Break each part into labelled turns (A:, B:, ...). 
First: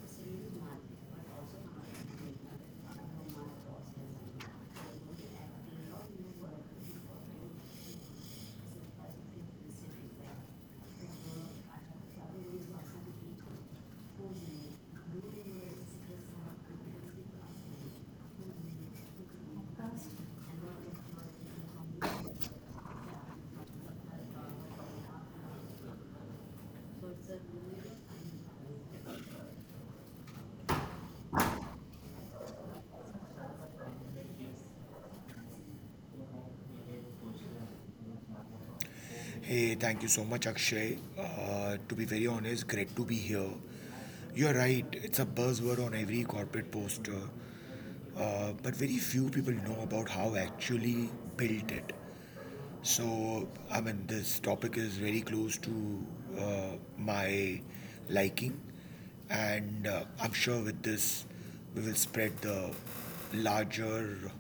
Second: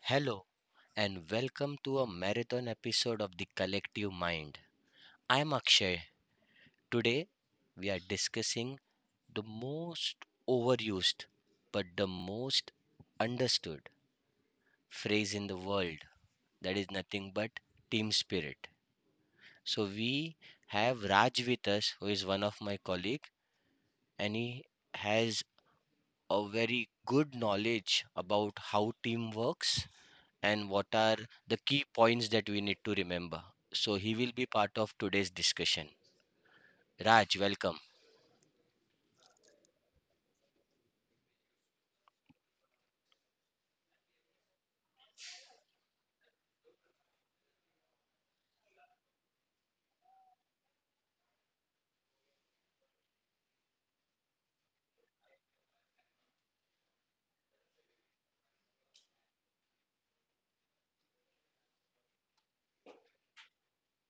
A: Hello, and welcome to a marathon episode of The Collective Mind. I'm Akshay. Today, we are discussing the most overused but the most understood phrase in the world that is nothing but team spirit. So, we have Raj with us, who is one of my colleague, and he has a very good knowledge about how team works and what are the key points that we need to remember. So he will be part of today's discussion. Raj, welcome.
B: Hey, thank you so much, Akshay. To be very honest, great to be here. You're right, it's a buzzword on every corporate poster, but very few people know about how actually built it. So, I mean, this topic is very close to uh, my liking, and I'm sure with this, we will spread the larger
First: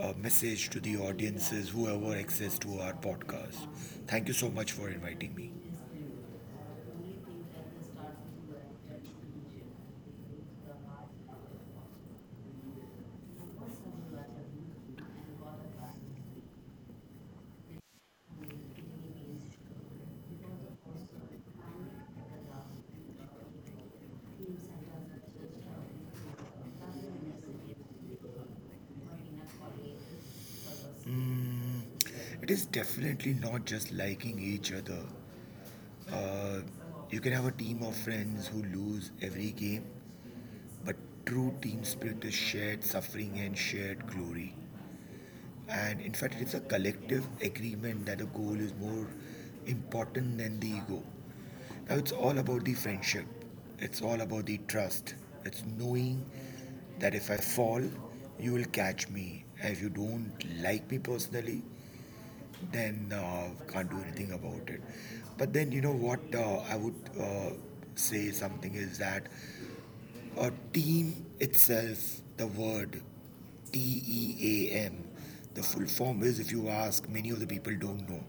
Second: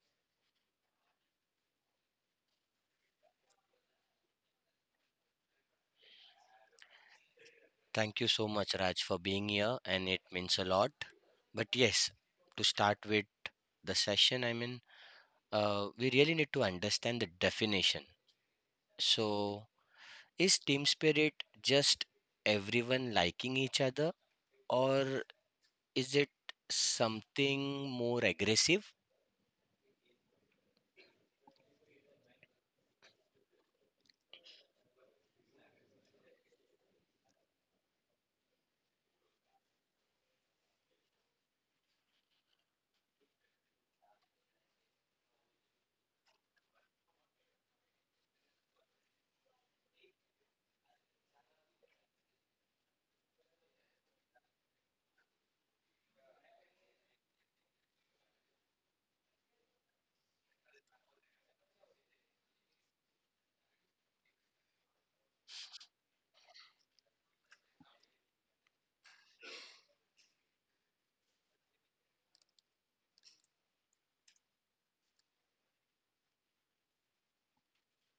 B: message to the audiences, whoever access to our podcast. Thank you so much for inviting me.
A: Thank you so much, Raj, for being here, and it means a lot. But yes, to start with the session, I mean, we really need to understand the definition. So, is team spirit just everyone liking each other, or is it something more aggressive?
B: Mm, it is definitely not just liking each other. Uh, you can have a team of friends who lose every game, but true team spirit is shared suffering and shared glory. And in fact, it is a collective agreement that a goal is more important than the ego. Now, it's all about the friendship, it's all about the trust, it's knowing that if I fall, you will catch me. And if you don't like me personally, then can't do anything about it. But then, you know what? I would uh, say something is that a team itself, the word TEAM, the full form is, if you ask, many of the people don't know.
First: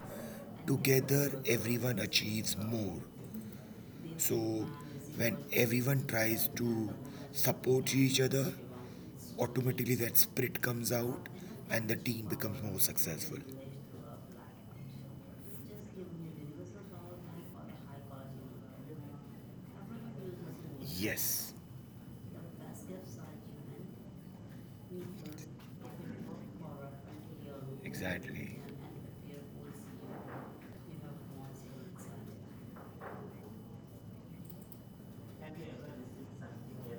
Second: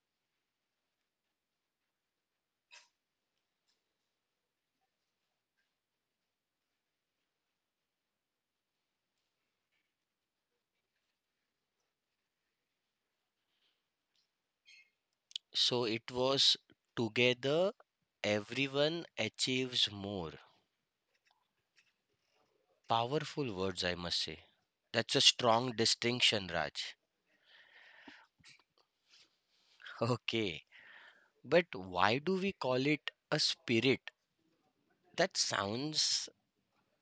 B: Together, everyone achieves more. So, when everyone tries to support each other, automatically that spirit comes out and the team becomes more successful.
A: So it was together everyone achieves more.
B: Yes,
A: Powerful words, I must say. That's a strong distinction, Raj.
B: exactly.
A: Okay. But why do we call it a spirit? That sounds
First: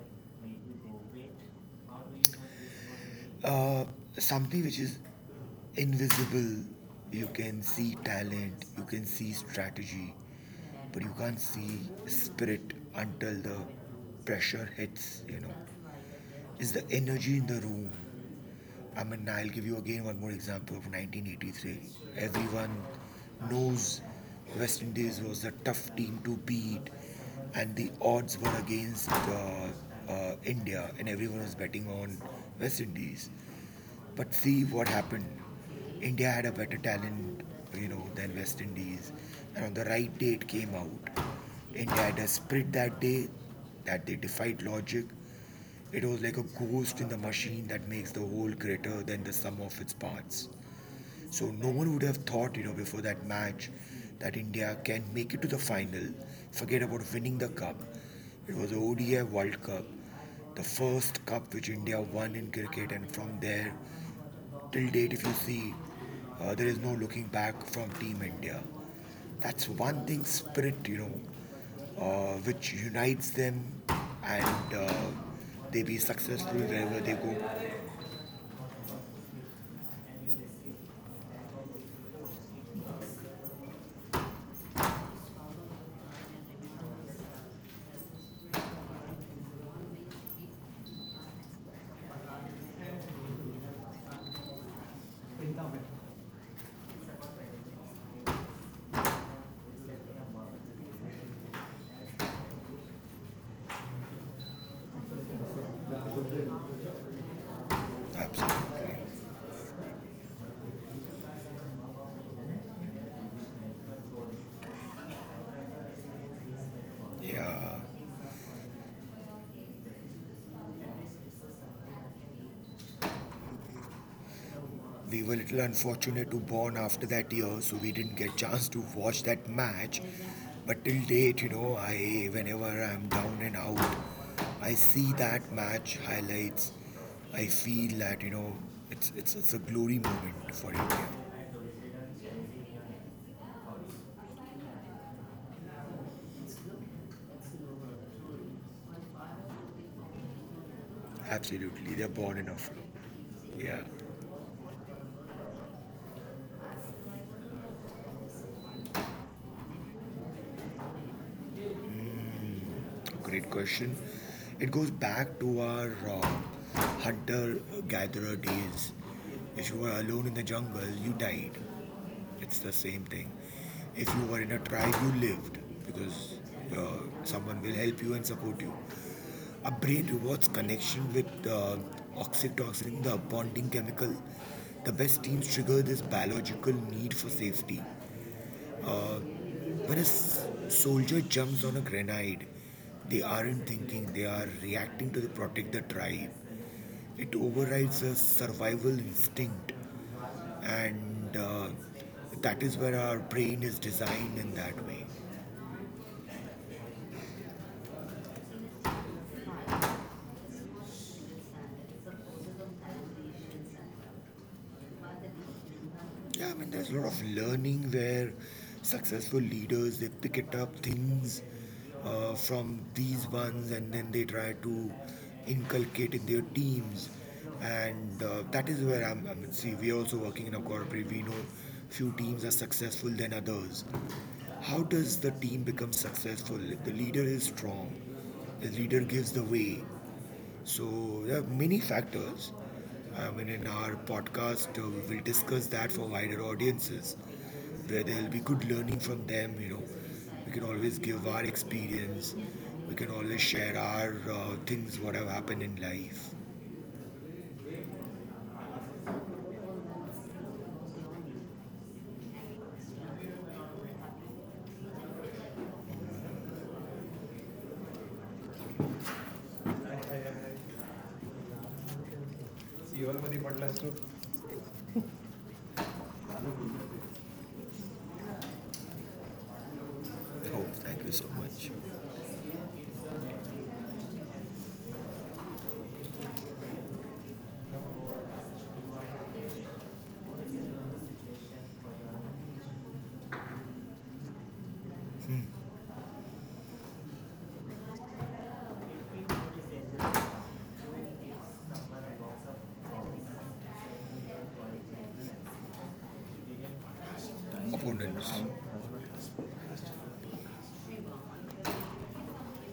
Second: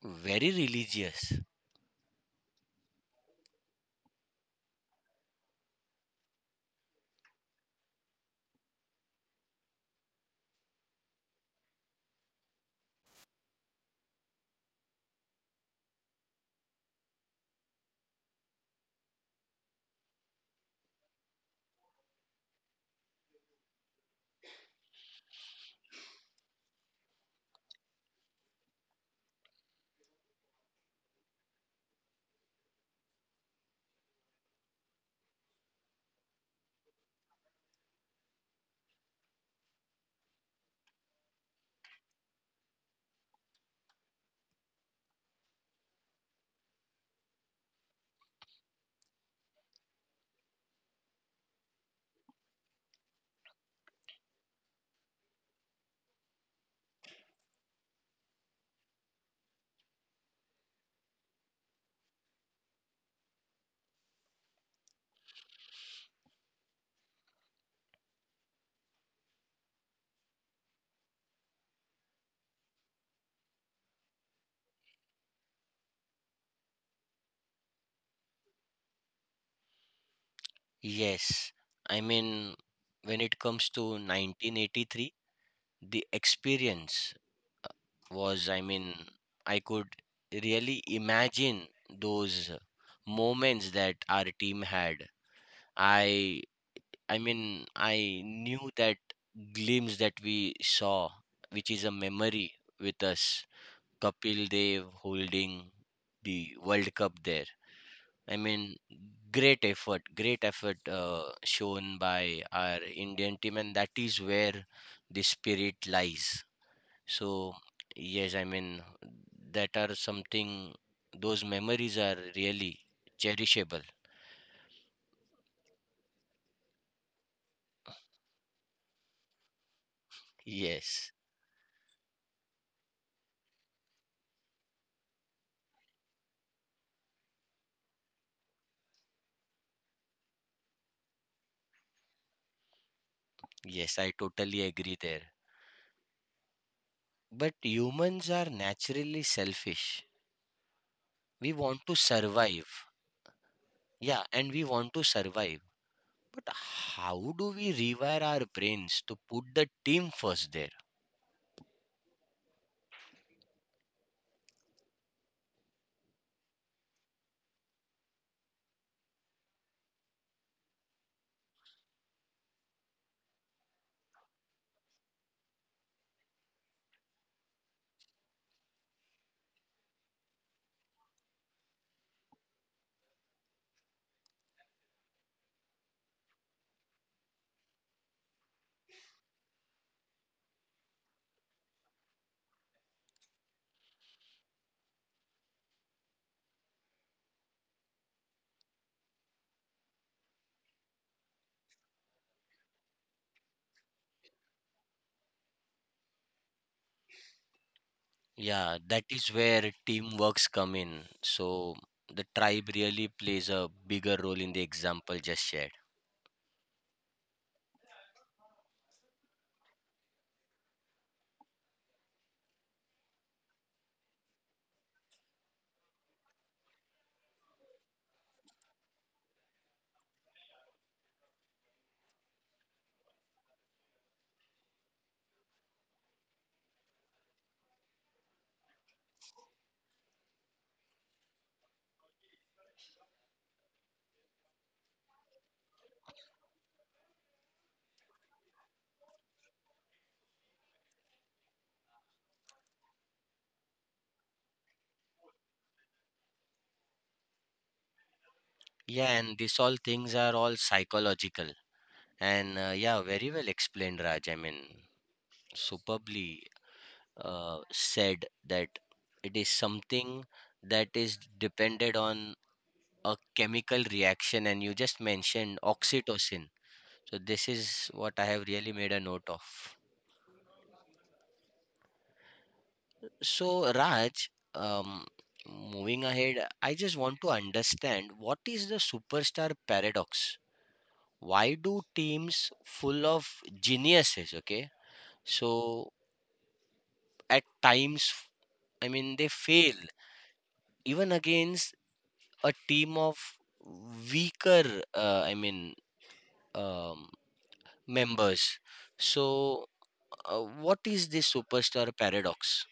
A: very religious.
B: Uh, Something which is invisible, you can see talent, you can see strategy, but you can't see spirit until the pressure hits, you know. Is the energy in the room. I mean, I'll give you again one more example of 1983. Everyone knows West Indies was a tough team to beat, and the odds were against India, and everyone was betting on West Indies. But see what happened. India had a better talent, you know, than West Indies. And on the right day, it came out. India had a spirit that day, that they defied logic. It was like a ghost in the machine that makes the whole greater than the sum of its parts. So no one would have thought, you know, before that match, that India can make it to the final. Forget about winning the cup. It was the ODI World Cup, the first cup which India won in cricket, and from there till date, if you see, there is no looking back from Team India. That's one thing, spirit, you know, which unites them, and they be successful wherever they go.
A: Yes. I mean, when it comes to 1983, the experience was, I mean, I could really imagine those moments that our team had. I I mean I knew that glimpse that we saw, which is a memory with us. Kapil Dev holding the World Cup there. I mean,
B: Absolutely.
A: great effort, great effort, shown by our Indian team, and that is where the spirit lies. So
B: Yeah.
A: yes, I mean that are something. Those memories are really cherishable.
B: We were a little unfortunate to born after that year, so we didn't get chance to watch that match. But till
A: Yes,
B: date, you know, I whenever I'm down and out, I see that match highlights. I feel that, you know, it's a glory moment for India.
A: yes, I totally agree there. But humans are naturally selfish. We want to
B: Absolutely, they're born in
A: survive.
B: Buffalo. Yeah,
A: Yeah, and we want to survive. But how do we rewire our brains to put the team first there?
B: great question. It goes back to our hunter-gatherer days. If you were alone in the jungle, you died. It's the same thing. If you were in a tribe, you lived because someone will help you and support you. Our brain rewards connection with oxytocin, the bonding chemical. The best teams trigger this biological need for safety. Uh, when a soldier jumps on a grenade, they aren't thinking, they are reacting to protect the tribe. It overrides a survival instinct, and that is where our brain is designed in that way.
A: Yeah, that is where teamworks come in. So the tribe really plays a bigger role in the example just shared.
B: Yeah, I mean, there's a lot of learning where successful leaders, they pick it up things from these ones, and then they try to inculcate in their teams, and that is where I mean, see, we are also working in a corporate, we know few teams are successful than others. How does the team become successful? If the leader is strong, the leader gives the way. So there are many factors. I mean, in our podcast, we will discuss that for wider audiences, where there will be good learning from them. You know, we can always give our experience. We can always share our things what have happened in life.
A: Yeah, and these all things are all psychological. And yeah, very well explained, Raj. I mean, superbly. Said that it is something that is depended on a
B: Oh,
A: chemical reaction, and you just mentioned oxytocin. So this is what I have really made a note of
B: thank you so much.
A: so Raj, moving ahead, I just want to understand: what is the superstar paradox? Why do teams full of geniuses, okay, so at times, I mean, they fail even against a team of weaker, I mean, um,
B: Opponents.
A: members. So what is this superstar paradox?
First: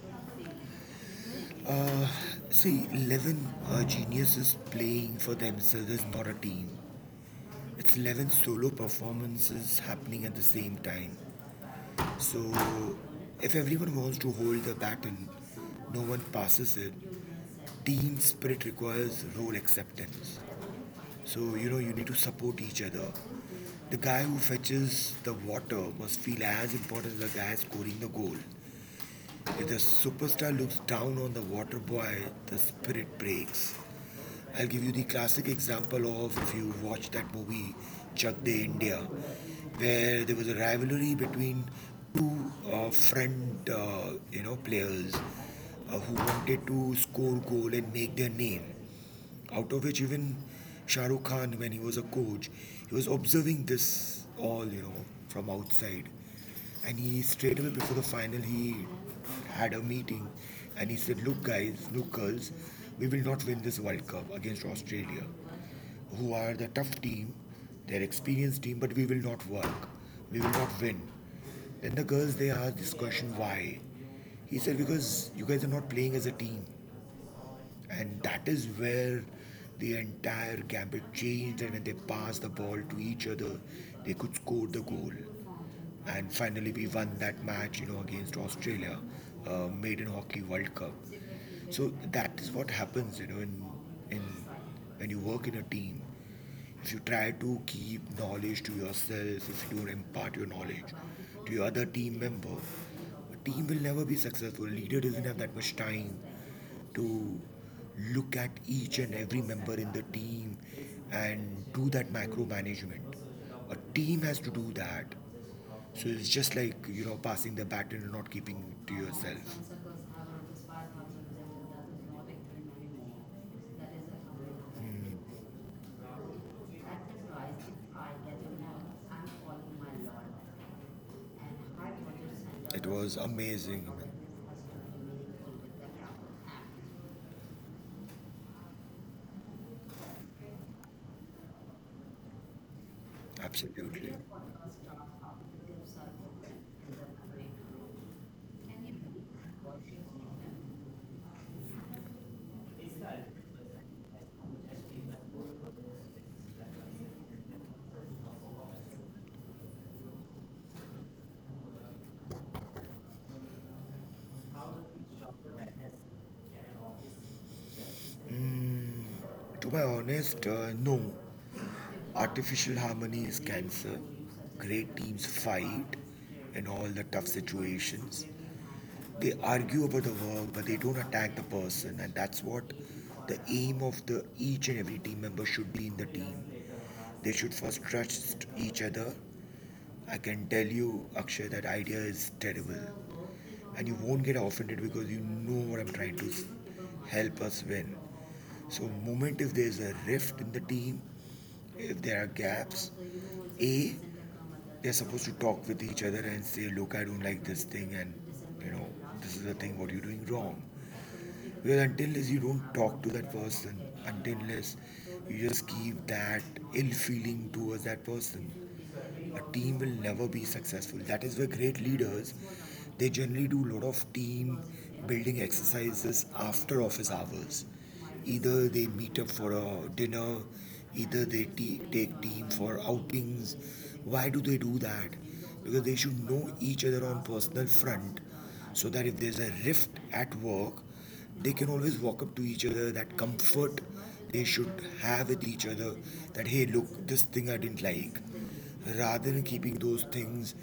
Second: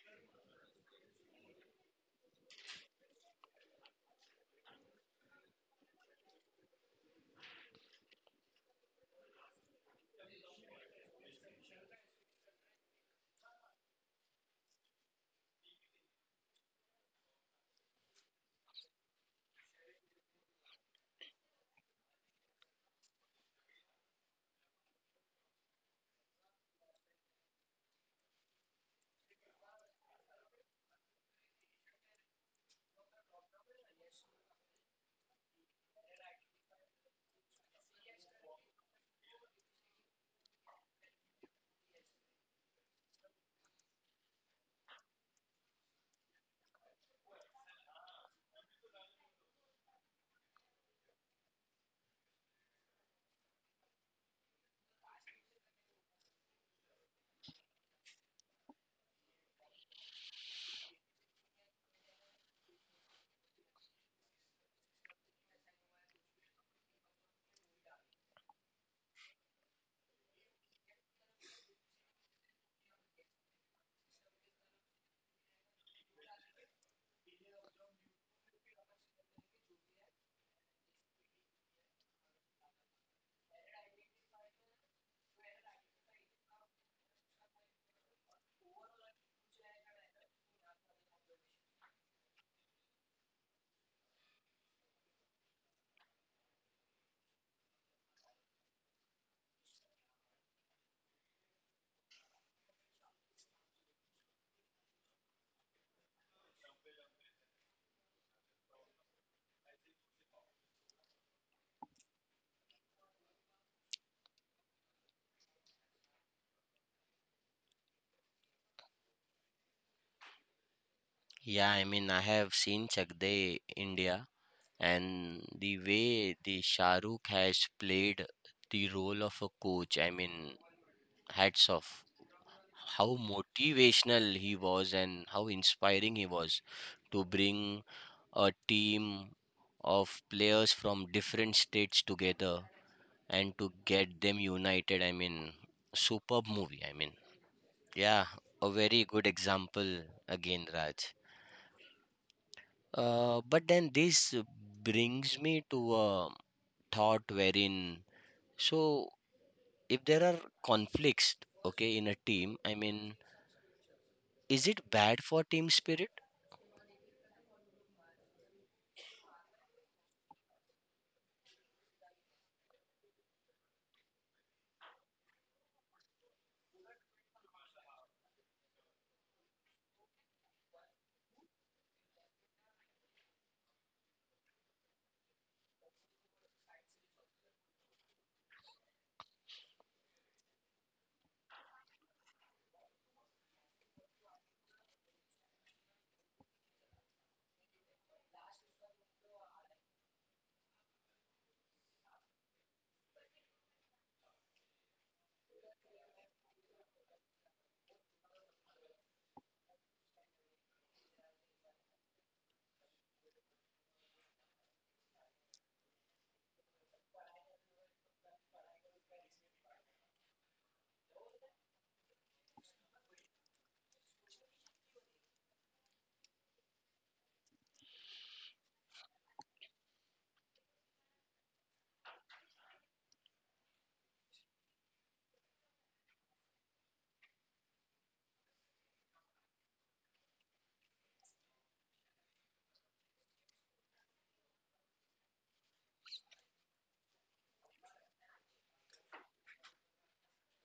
B: See, 11 geniuses playing for themselves, not a team. It's 11 solo performances happening at the same time. So, if everyone wants to hold the baton, no one passes it. Team spirit requires role acceptance. So, you know, you need to support each other. The guy who fetches the water must feel as important as the guy scoring the goal. If the superstar looks down on the water boy, the spirit breaks. I'll give you the classic example of, if you watch that movie Chak De India, where there was a rivalry between two friend you know players who wanted to score goal and make their name, out of which even Shah Rukh Khan, when he was a coach, he was observing this all, you know, from outside. And he straight away, before the final, he had a meeting and he said, "Look, guys, look, girls, we will not win this World Cup against Australia, who are the tough team, their experienced team, but we will not work. We will not win." Then the girls, they asked this question, why? He said, "Because you guys are not playing as a team." And that is where the entire gambit changed, and when they passed the ball to each other, they could score the goal. And finally, we won that match, you know, against Australia, Maiden Hockey World Cup. So that is what happens, you know, in when you work in a team. If you try to keep knowledge to yourself, if you don't impart your knowledge to your other team member, a team will never be successful. A leader doesn't have that much time to look at each and every member in the team and do that micromanagement. A team has to do that. So it's just like, you know, passing the baton and not keeping it to yourself.
A: Yeah, I mean I have seen Chakde India, and the way the Shahrukh has played the role of a coach, I mean, hats off.
B: It
A: How
B: was amazing,
A: motivational he was and how inspiring he was to bring a team of players from different states together and to
B: absolutely.
A: get them united. I mean, superb movie. I mean, yeah, a very good example again, Raj. But then this brings me to a thought wherein, so if there are conflicts, okay, in a team, I mean, is it bad for team spirit?
B: Mm, to be honest, no. Artificial harmony is cancer. Great teams fight in all the tough situations. They argue about the work, but they don't attack the person, and that's what the aim of the each and every team member should be in the team. They should first trust each other. I can tell you, Akshay, that idea is terrible, and you won't get offended because you know what, I'm trying to help us win. So, moment if there's a rift in the team, if there are gaps, a they're supposed to talk with each other and say, look, I don't like this thing, and you know, this is the thing. What you're doing wrong. Because until less you don't talk to that person, until less you just keep that ill feeling towards that person, a team will never be successful. That is where great leaders, they generally do a lot of team building exercises after office hours. Either they meet up for a dinner, either they take team for outings. Why do they do that? Because they should know each other on personal front, so that if there's a rift at work, they can always walk up to each other. That comfort they should have with each other, that, hey, look, this thing I didn't like, rather than keeping those things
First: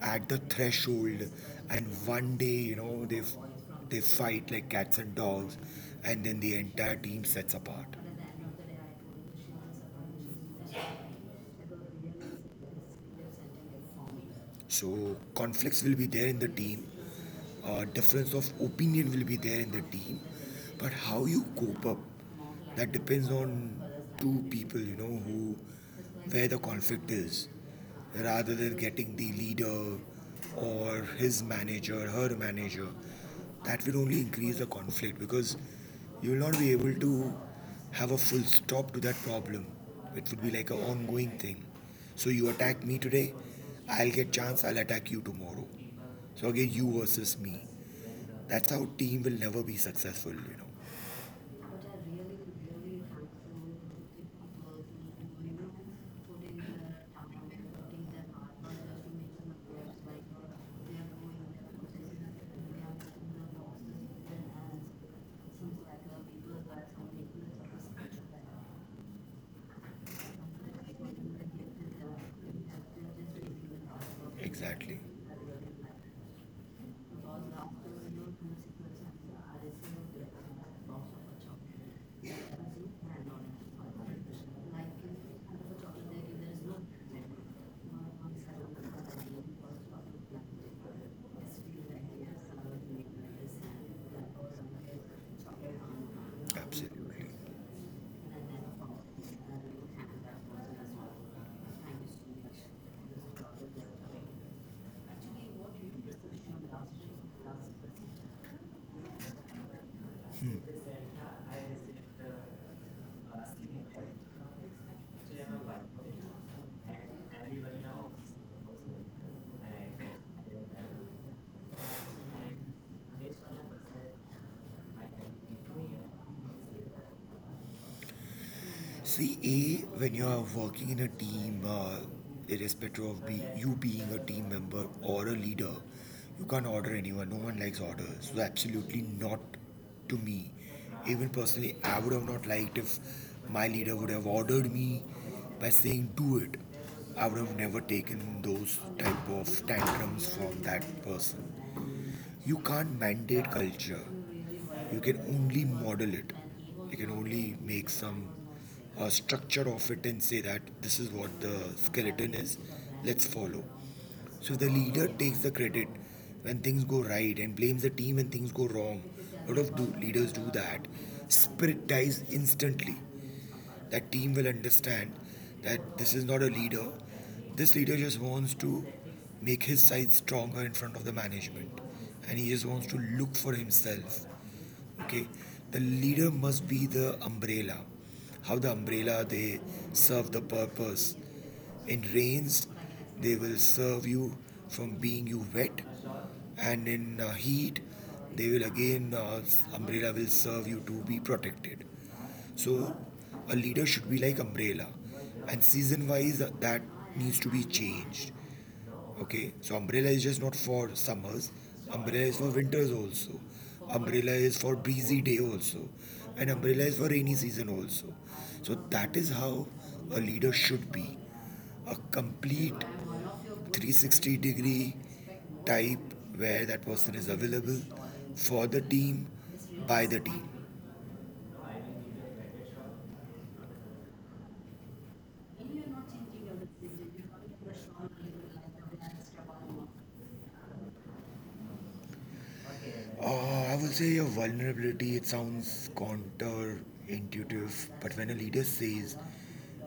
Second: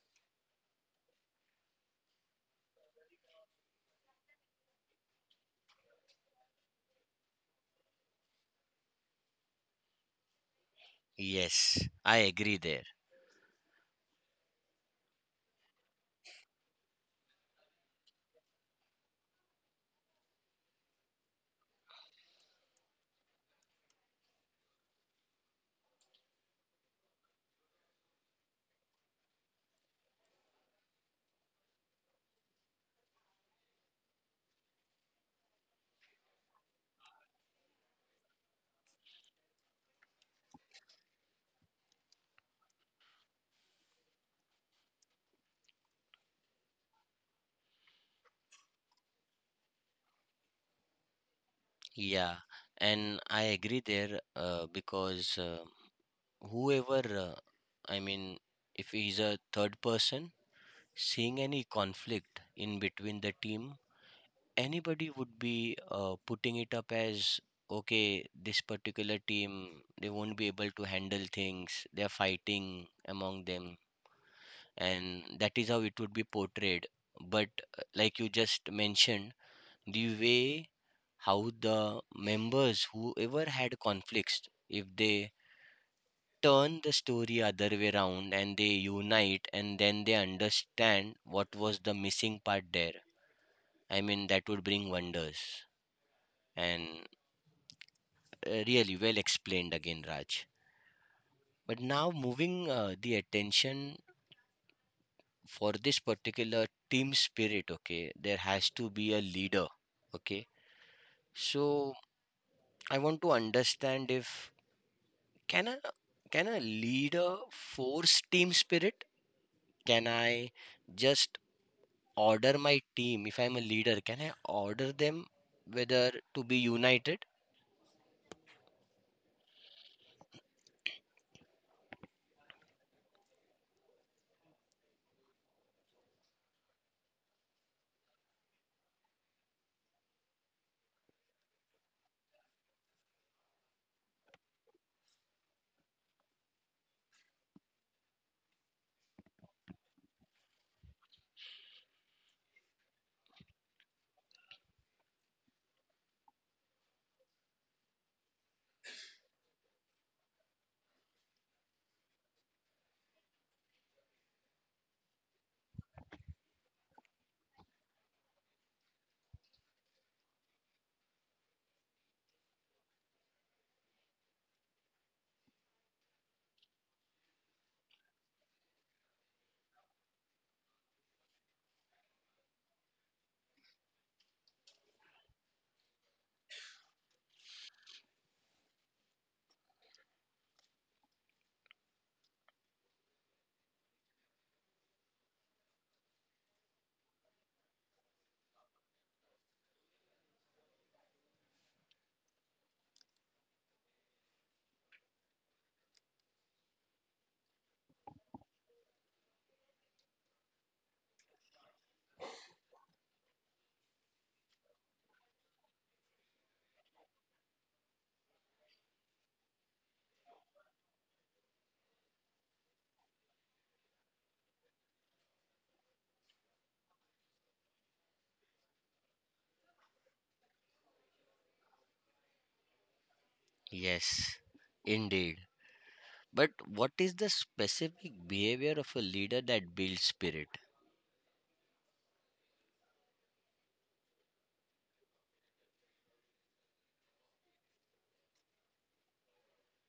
B: at the threshold, and one day, you know, they fight like cats and dogs, and then the entire team sets apart.
A: Yes, I agree there.
B: So conflicts will be there in the team, difference of opinion will be there in the team, but how you cope up, that depends on two people, you know, who, where the conflict is, rather than getting the leader or his manager, her manager. That will only increase the conflict because you will not be able to have a full stop to that problem. It would be like an ongoing thing. So you attack me today, I'll get chance, I'll attack you tomorrow. So again, you versus me. That's how team will never be successful, you know. really,
A: Yeah,
B: really
A: and I agree there, because, whoever, I mean, if he's a third person seeing any conflict in between the team, anybody would be, putting it up as okay, this particular team, they won't be able to handle
B: Like
A: things, they're fighting among them,
B: exactly.
A: and that is how it would be portrayed. But like you just mentioned, the way how the members whoever had conflicts, if they turn the story other way around and they unite and then they understand what was the missing part there, I mean, that would bring wonders. And
B: Absolutely.
A: really well explained again, Raj. But now moving the attention for this particular team spirit, okay, there has to be a leader, okay. So I want to understand if can a can a leader force team spirit? Can I just order my team if I'm a leader? Can I order them whether to be united?
B: See, A, when you are working in a team, irrespective of be, you being a team member or a leader, you can't order anyone. No one likes orders. So, absolutely not to me. Even personally, I would have not liked if my leader would have ordered me by saying, do it. I would have never taken those type of tantrums from that person. You can't mandate culture, you can only model it. You can only make some structure of it and say that this is what the skeleton is, let's follow. So the leader takes the credit when things go right and blames the team when things go wrong. A lot of leaders do that. Spirit dies instantly. That team will understand that this is not a leader. This leader just wants to make his side stronger in front of the management, and he just wants to look for himself. Okay, the leader must be the umbrella. How the umbrella they serve the purpose. In rains, they will serve you from being you wet, and in heat, they will again umbrella will serve you to be protected. So a leader should be like umbrella, and season wise that needs to be changed. Okay, so umbrella is just not for summers. Umbrella is for winters also. Umbrella is for breezy day also. And umbrella is for rainy season also. So that is how a leader should be. A complete 360 degree type where that person is available for the team, by the team.
A: Yes, indeed. But what is the specific behavior of a leader that builds spirit?
B: I would say your vulnerability, it sounds counterintuitive, but when a leader says,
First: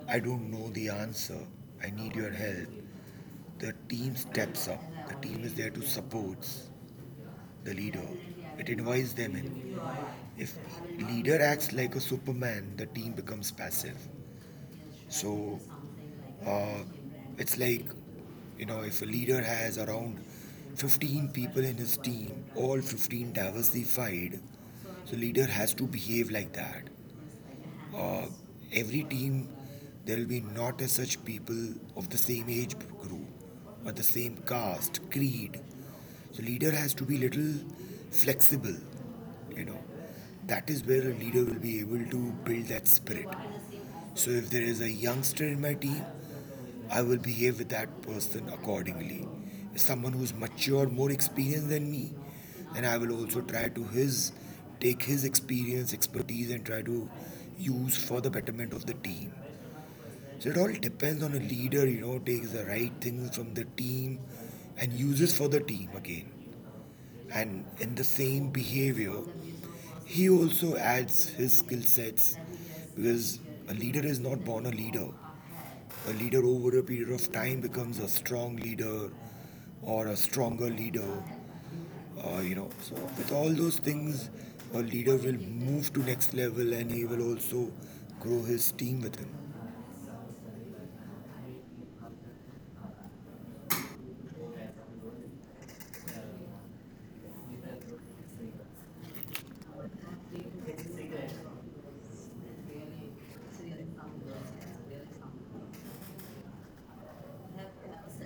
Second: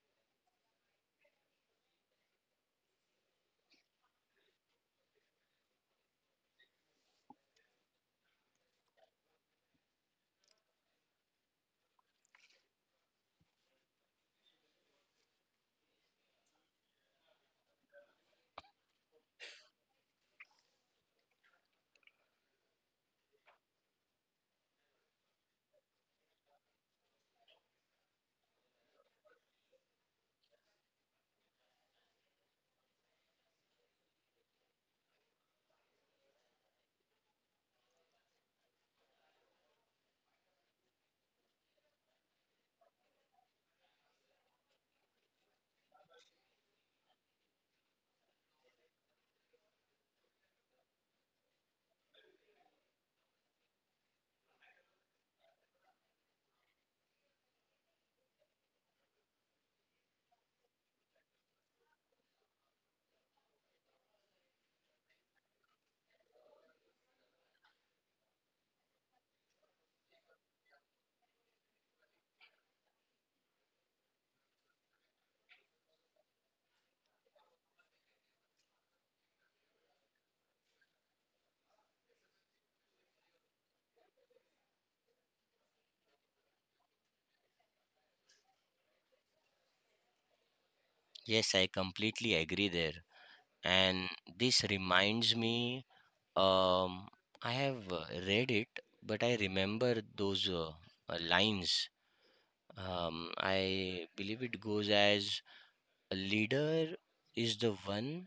B: I don't know the answer. I need your help. The team steps up. The team is there to support the leader. It advises them in. If leader acts like a superman, the team becomes passive. So uh, it's like, if a leader has around 15 people in his team, all 15 diversified, so leader has to behave like that. uh, every team there will be not as such people of the same age group or the same caste creed, so leader has to be little flexible, you know. That is where a leader will be able to build that spirit. So if there is a youngster in my team, I will behave with that person accordingly. If someone who's matured, more experienced than me, then I will also try to his take his experience, expertise, and try to use for the betterment of the team. So it all depends on a leader, you know, takes the right things from the team and uses for the team again. And in the same behavior, he also adds his skill sets because a leader is not born a leader. A leader over a period of time becomes a strong leader, or a stronger leader. So with all those things, a leader will move to next level, and he will also grow his team with him.
A: Yes, I completely agree there. And this reminds me, um, I have read it, but I remember those lines. I believe it goes as: a leader is the one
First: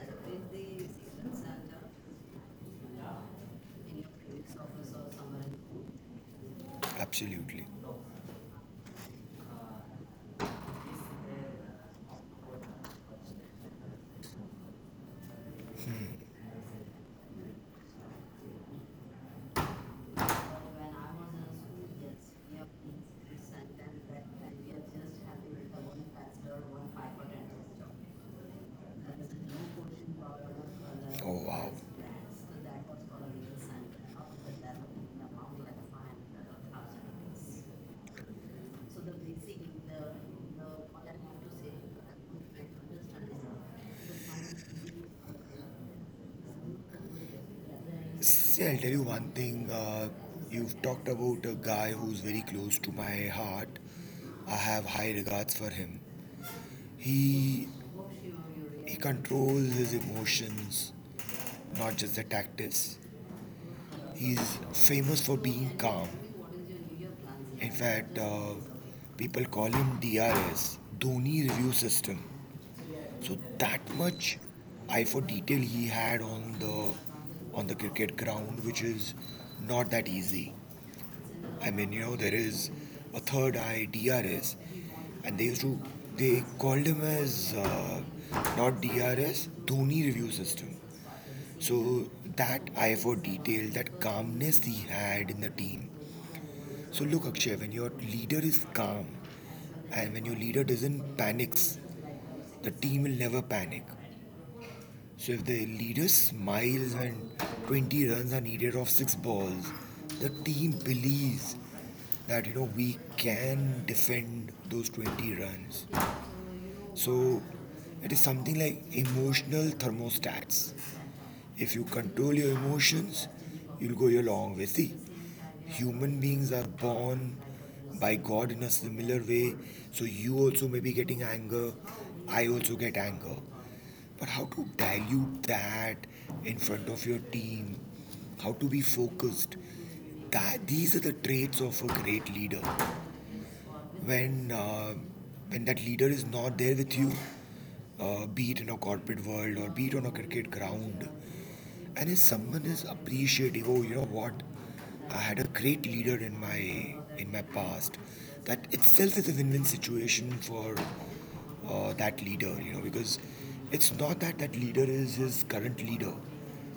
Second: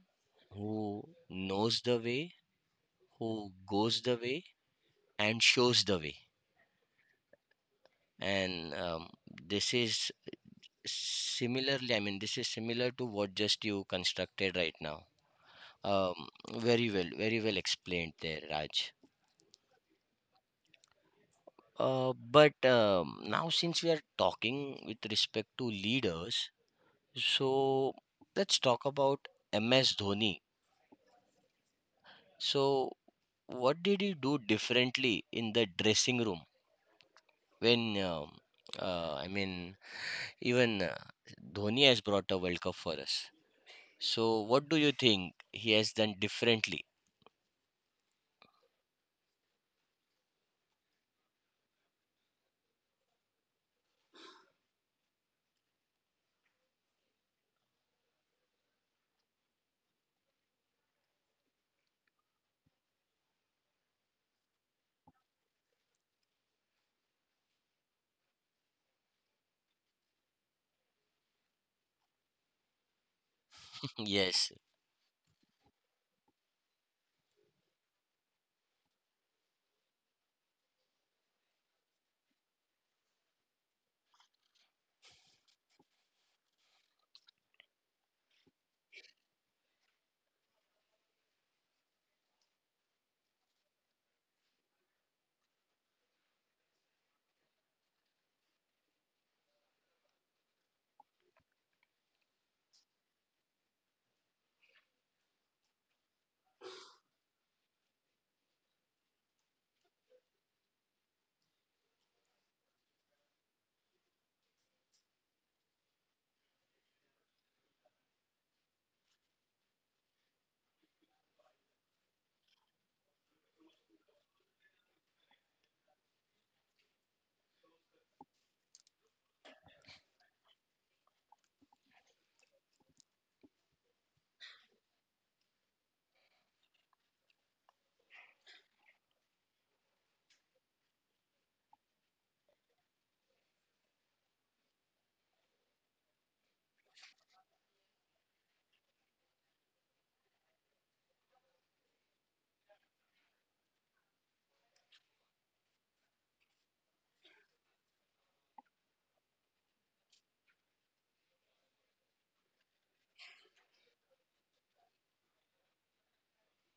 A: who knows the way, who goes the way, and shows the way.
B: Absolutely.
A: And this is similarly, I mean, this is similar to what just you constructed right now. Um, Very well, very well explained there, Raj. But now, since we are talking with respect to leaders, so let's talk about MS Dhoni.
B: Oh, wow.
A: So, what did he do differently in the dressing room when, I
B: So
A: mean, even Dhoni has brought a World Cup for us? So, what do you think he has done differently?
B: see, I'll tell you one thing. You've talked about a guy who's very close to my heart. I have high regards for him. He he controls his emotions, not just the tactics. He's famous for being calm. In fact, people call him DRS, Dhoni Review System. So that much
A: Yes,
B: eye for detail he had on the cricket ground, which is not that easy. I mean, you know, there is a third eye, DRS, and they used to they called him as not DRS, Dhoni Review System. So that eye for detail, that calmness he had in the team. So look, Akshay, when your leader is calm, and when your leader doesn't panics, the team will never panic. So if the leader smiles when 20 runs are needed off 6 balls, the team believes that you know we can defend those 20 runs. So it is something like emotional thermostats. If you control your emotions, you'll go your long way. See, human beings are born by God in a similar way. So you also may be getting anger. I also get anger. But how to dilute that in front of your team? How to be focused? That, these are the traits of a great leader. When uh, when that leader is not there with you, be it in a corporate world or be it on a cricket ground, and if someone is appreciative, oh, you know what? I had a great leader in my past. That itself is a win-win situation for that leader, you know, because it's not that that leader is his current leader.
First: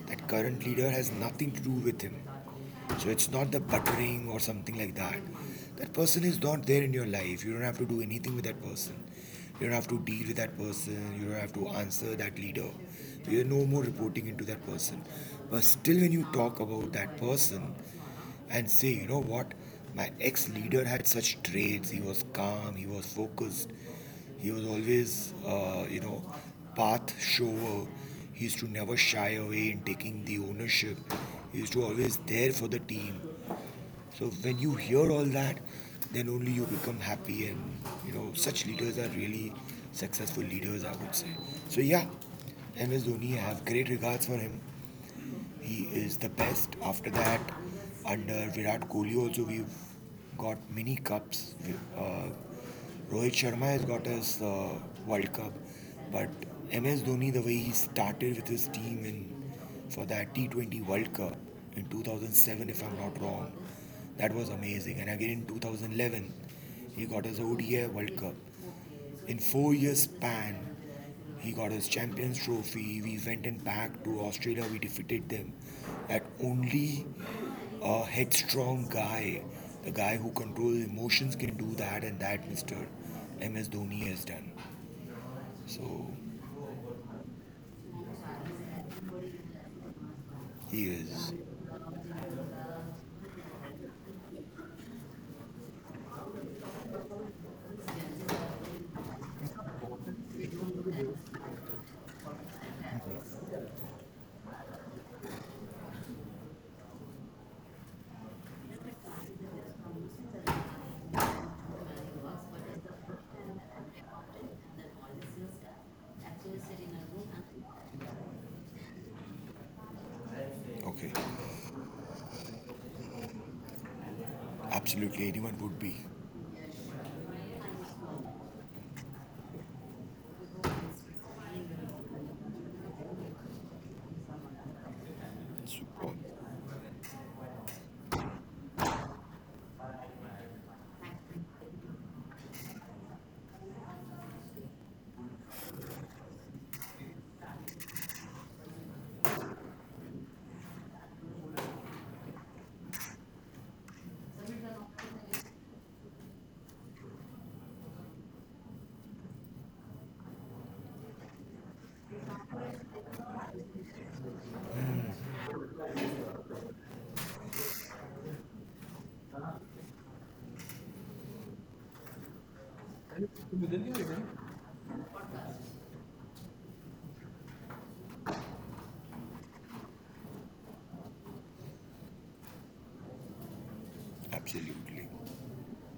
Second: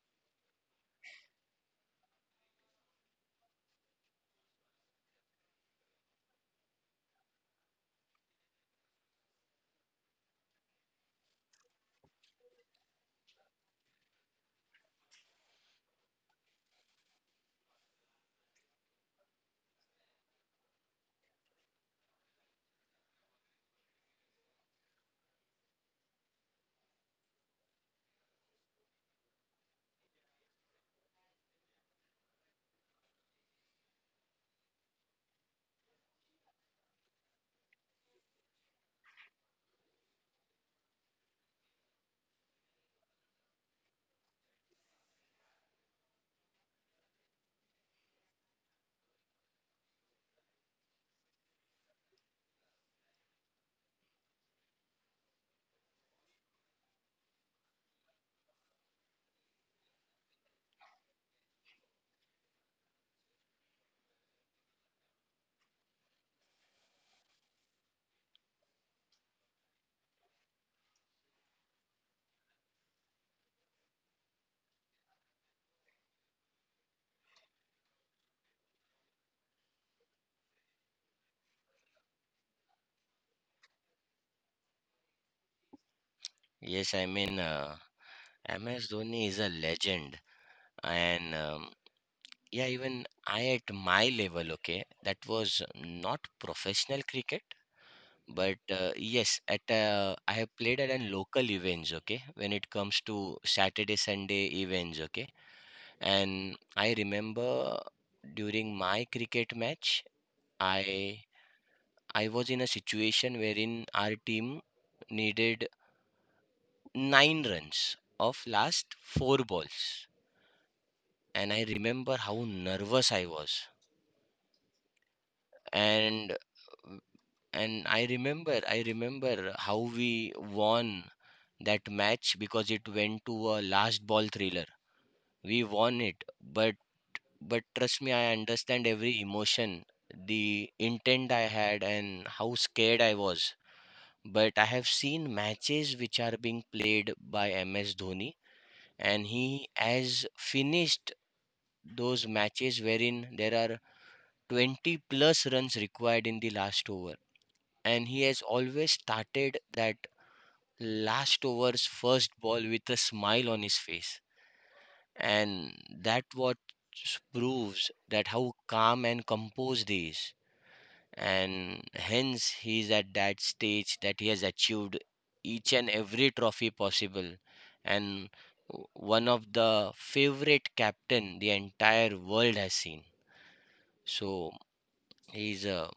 B: That current leader has nothing to do with him. So it's not the buttering or something like that. That person is not there in your life. You don't have to do anything with that person. You don't have to deal with that person. You don't have to answer that leader. So you're no more reporting into that person. But still, when you talk about that person and say, you know what, my ex leader had such traits. He was calm, he was focused, he was always, path shower. He used to never shy away in taking the ownership. He used to always there for the team. So when you hear all that, then only you become happy, and you know such leaders are really successful leaders, I would say. So yeah, MS Dhoni, I have great regards for him. He is the best. After that, under Virat Kohli also we've got mini cups. Uh, Rohit Sharma has got us World Cup, but MS Dhoni, the way he started with his team in for that T20 World Cup in 2007, if I'm not wrong, that was amazing. And again in 2011, he got us ODI World Cup. In 4 years span, he got his Champions Trophy. We went and back to Australia. We defeated them. That only a headstrong guy, the guy who controls emotions, can do that, and that Mr. MS Dhoni has done. So
A: yes, I mean, MS Dhoni is a legend.
B: he
A: And
B: is
A: yeah, even I at my level, okay, that was not professional cricket, but yes, at I have played at a local events, okay, when it comes to Saturday, Sunday events, okay, and I remember during my cricket match, I I was in a situation wherein our team needed nine runs of last four balls.
B: okay.
A: And I remember how nervous I was.
B: Absolutely, anyone would be
A: And I remember, how we won that match because it went to a last ball thriller. We won
B: super.
A: it, but trust me, I understand every emotion, the intent I had, and how scared I was. But I have seen matches which are being played by MS Dhoni, and he has finished those matches wherein there 20 plus runs required in the last over, and he has always started that last over's first ball with a smile on his face. And that what proves that how calm and composed he is, and hence he is at that stage that he has achieved each and every trophy possible, and one of the favorite captain the entire world has seen. So
B: Absolutely,
A: he's a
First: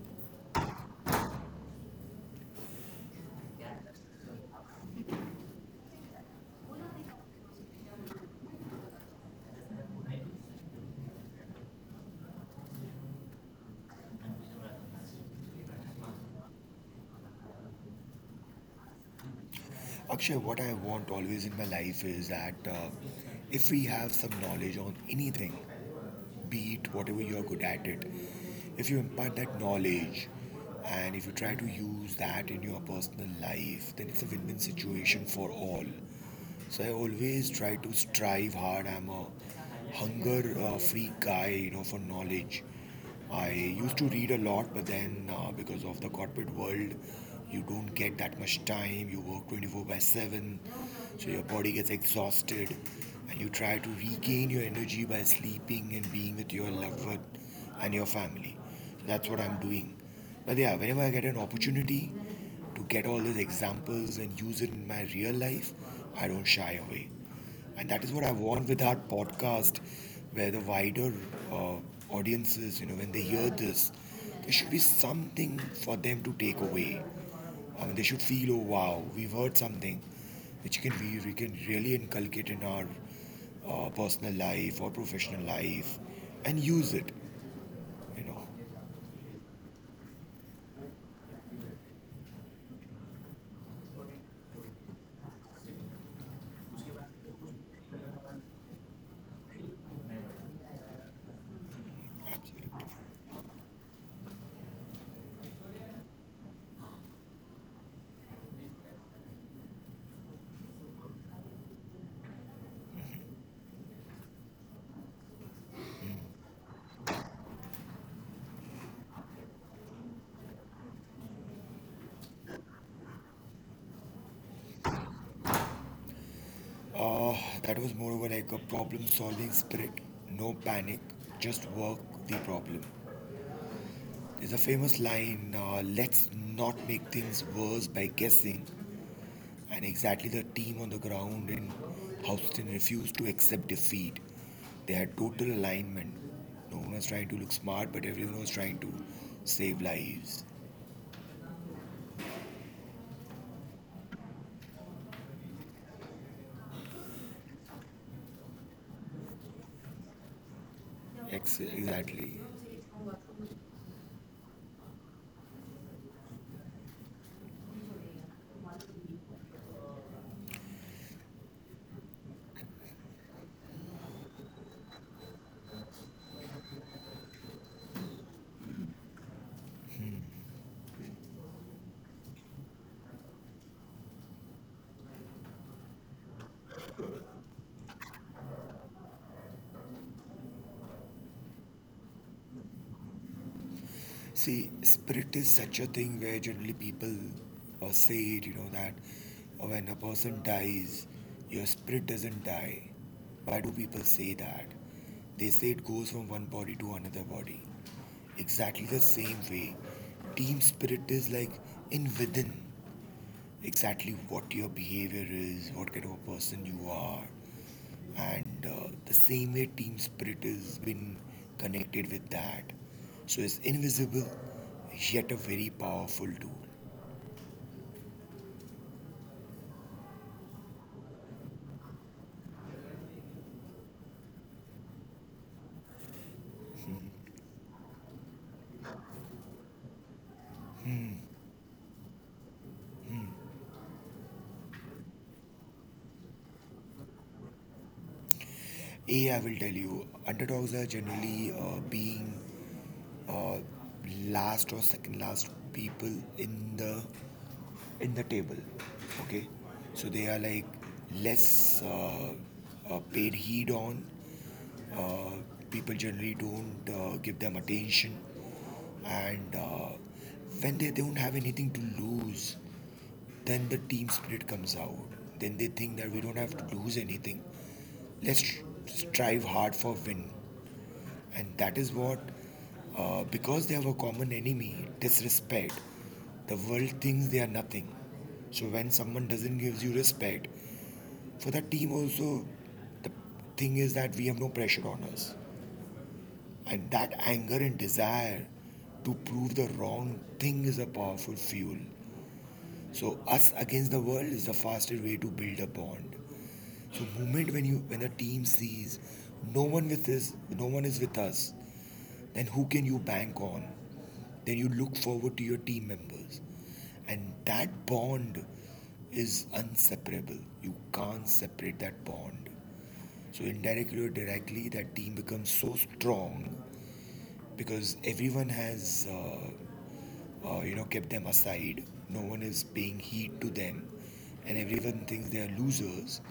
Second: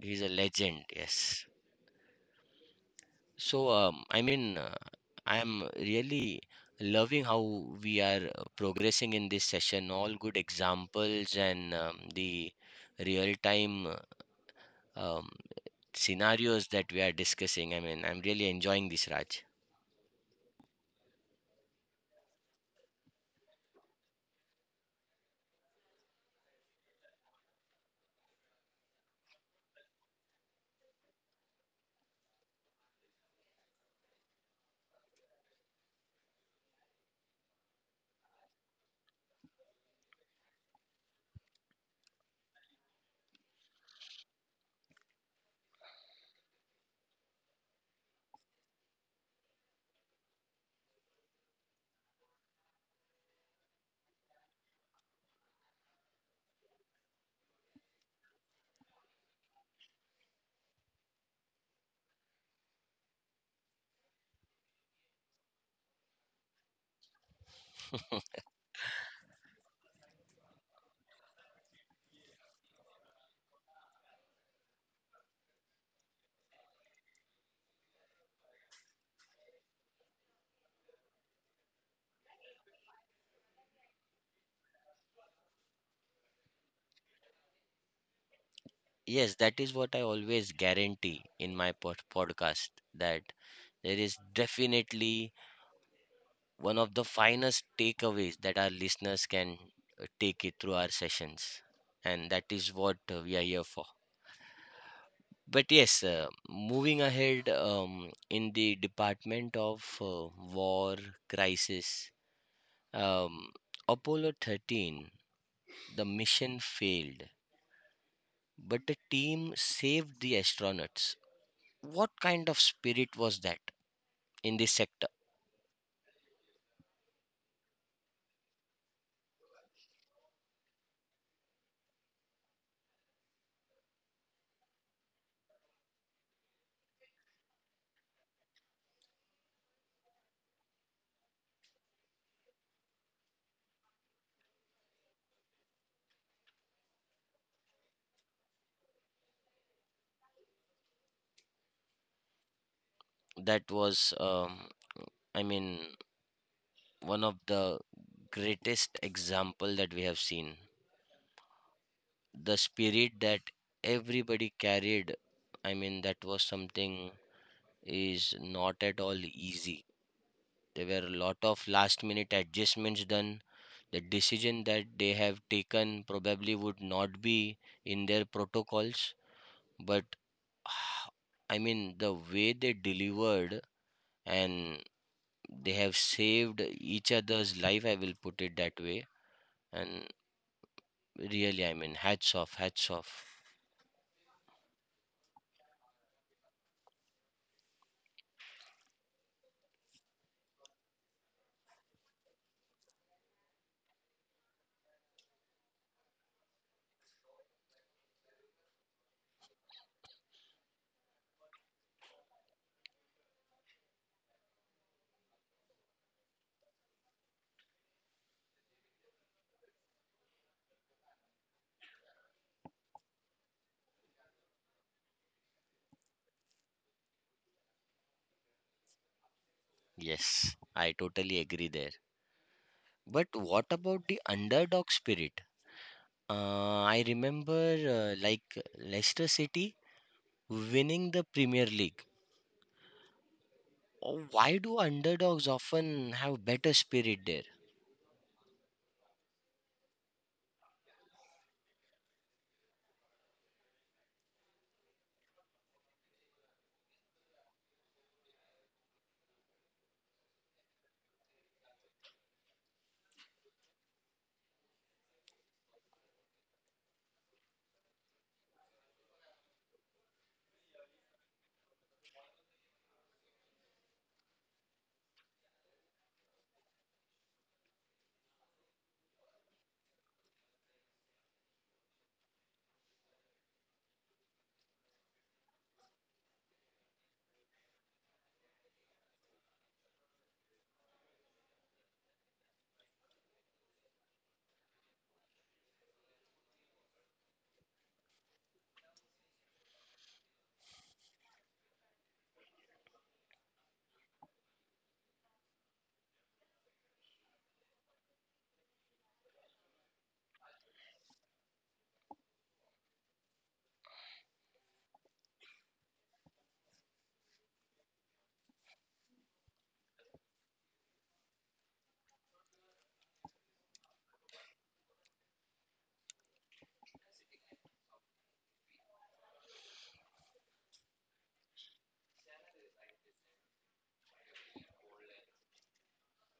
A: legend, yes. So, I mean, I'm really loving how we are progressing in this session. All good examples and the real-time uh, um, scenarios that we are discussing. I mean, I'm really enjoying this, Raj.
B: Akshay. What I want always in my life is that if we have some knowledge on anything, beat whatever you're good at it, if you impart that knowledge and if you try to use that in your personal life, then it's a win-win situation for all. So I always try to strive hard. I'm a hunger freak guy, you know, for knowledge. I used to read a lot, but then because of the corporate world, you don't get that much time. You work 24 by 7, so your body gets exhausted, and you try to regain your energy by sleeping and being with your loved one and your family. So that's what I'm doing. But yeah, whenever I get an opportunity to get all these examples and use it in my real life, I don't shy away. And that is what I want with our podcast, where the wider uh, audiences, you know, when they hear this, there should be something for them to take away. I mean, they should feel, oh wow, we've heard something which we can really inculcate in our personal life or professional life and use it, you know.
A: Yes, that is what I always guarantee in my podcast that there is definitely one of the finest takeaways that our listeners can take it through our sessions. And that is what we are here for. But yes, moving ahead, in the Department of War Crisis, um, Apollo 13, the mission failed, but the team saved the astronauts. What kind of spirit was that in this sector?
B: Uh, that was more of like a problem solving spirit. No panic, just work the problem. There's a famous line, let's not make things worse by guessing. And exactly the team on the ground in Houston refused to accept defeat. They had total alignment. No one was trying to look smart, but everyone was trying to save lives.
A: That was, I mean, one of the greatest example that we have seen.
B: Exactly.
A: The spirit that everybody carried, I mean, that was something, is not at all easy. There were a lot of last minute adjustments done. The decision that they have taken probably would not be in their protocols, but I mean, the way they delivered and they have saved each other's life, I will put it that way. And really, I mean, hats off, hats off.
B: See, spirit is such a thing where generally people say it, you know, that when a person dies, your spirit doesn't die. Why do people say that? They say it goes from one body to another body. Exactly the same way. Team spirit is like in within exactly what your behavior is, what kind of a person you are, and the same way team spirit has been connected with that. So it's invisible yet a very powerful tool.
A: Yes, I totally agree there. But what about the underdog spirit? I remember, like Leicester City winning the Premier League. Oh, why do underdogs often have better spirit there?
B: A, I will tell you, underdogs are generally being uh, last or second last people in the table, okay. So they are like less paid heed on, uh, people generally don't give them attention. And when they don't have anything to lose, then the team spirit comes out. Then they think that we don't have to lose anything, let's strive hard for win. And that is what, because they have a common enemy, disrespect, the world thinks they are nothing. So when someone doesn't give you respect, for the team also, the thing is that we have no pressure on us. And that anger and desire to prove the wrong thing is a powerful fuel. So us against the world is the fastest way to build a bond. So moment when you when a team sees no one with this, no one is with us, then who can you bank on? Then you look forward to your team members. And that bond is inseparable. You can't separate that bond. So, indirectly or directly, that team becomes so strong because everyone has, you know, kept them aside. No one is paying heed to them, and everyone thinks they are losers.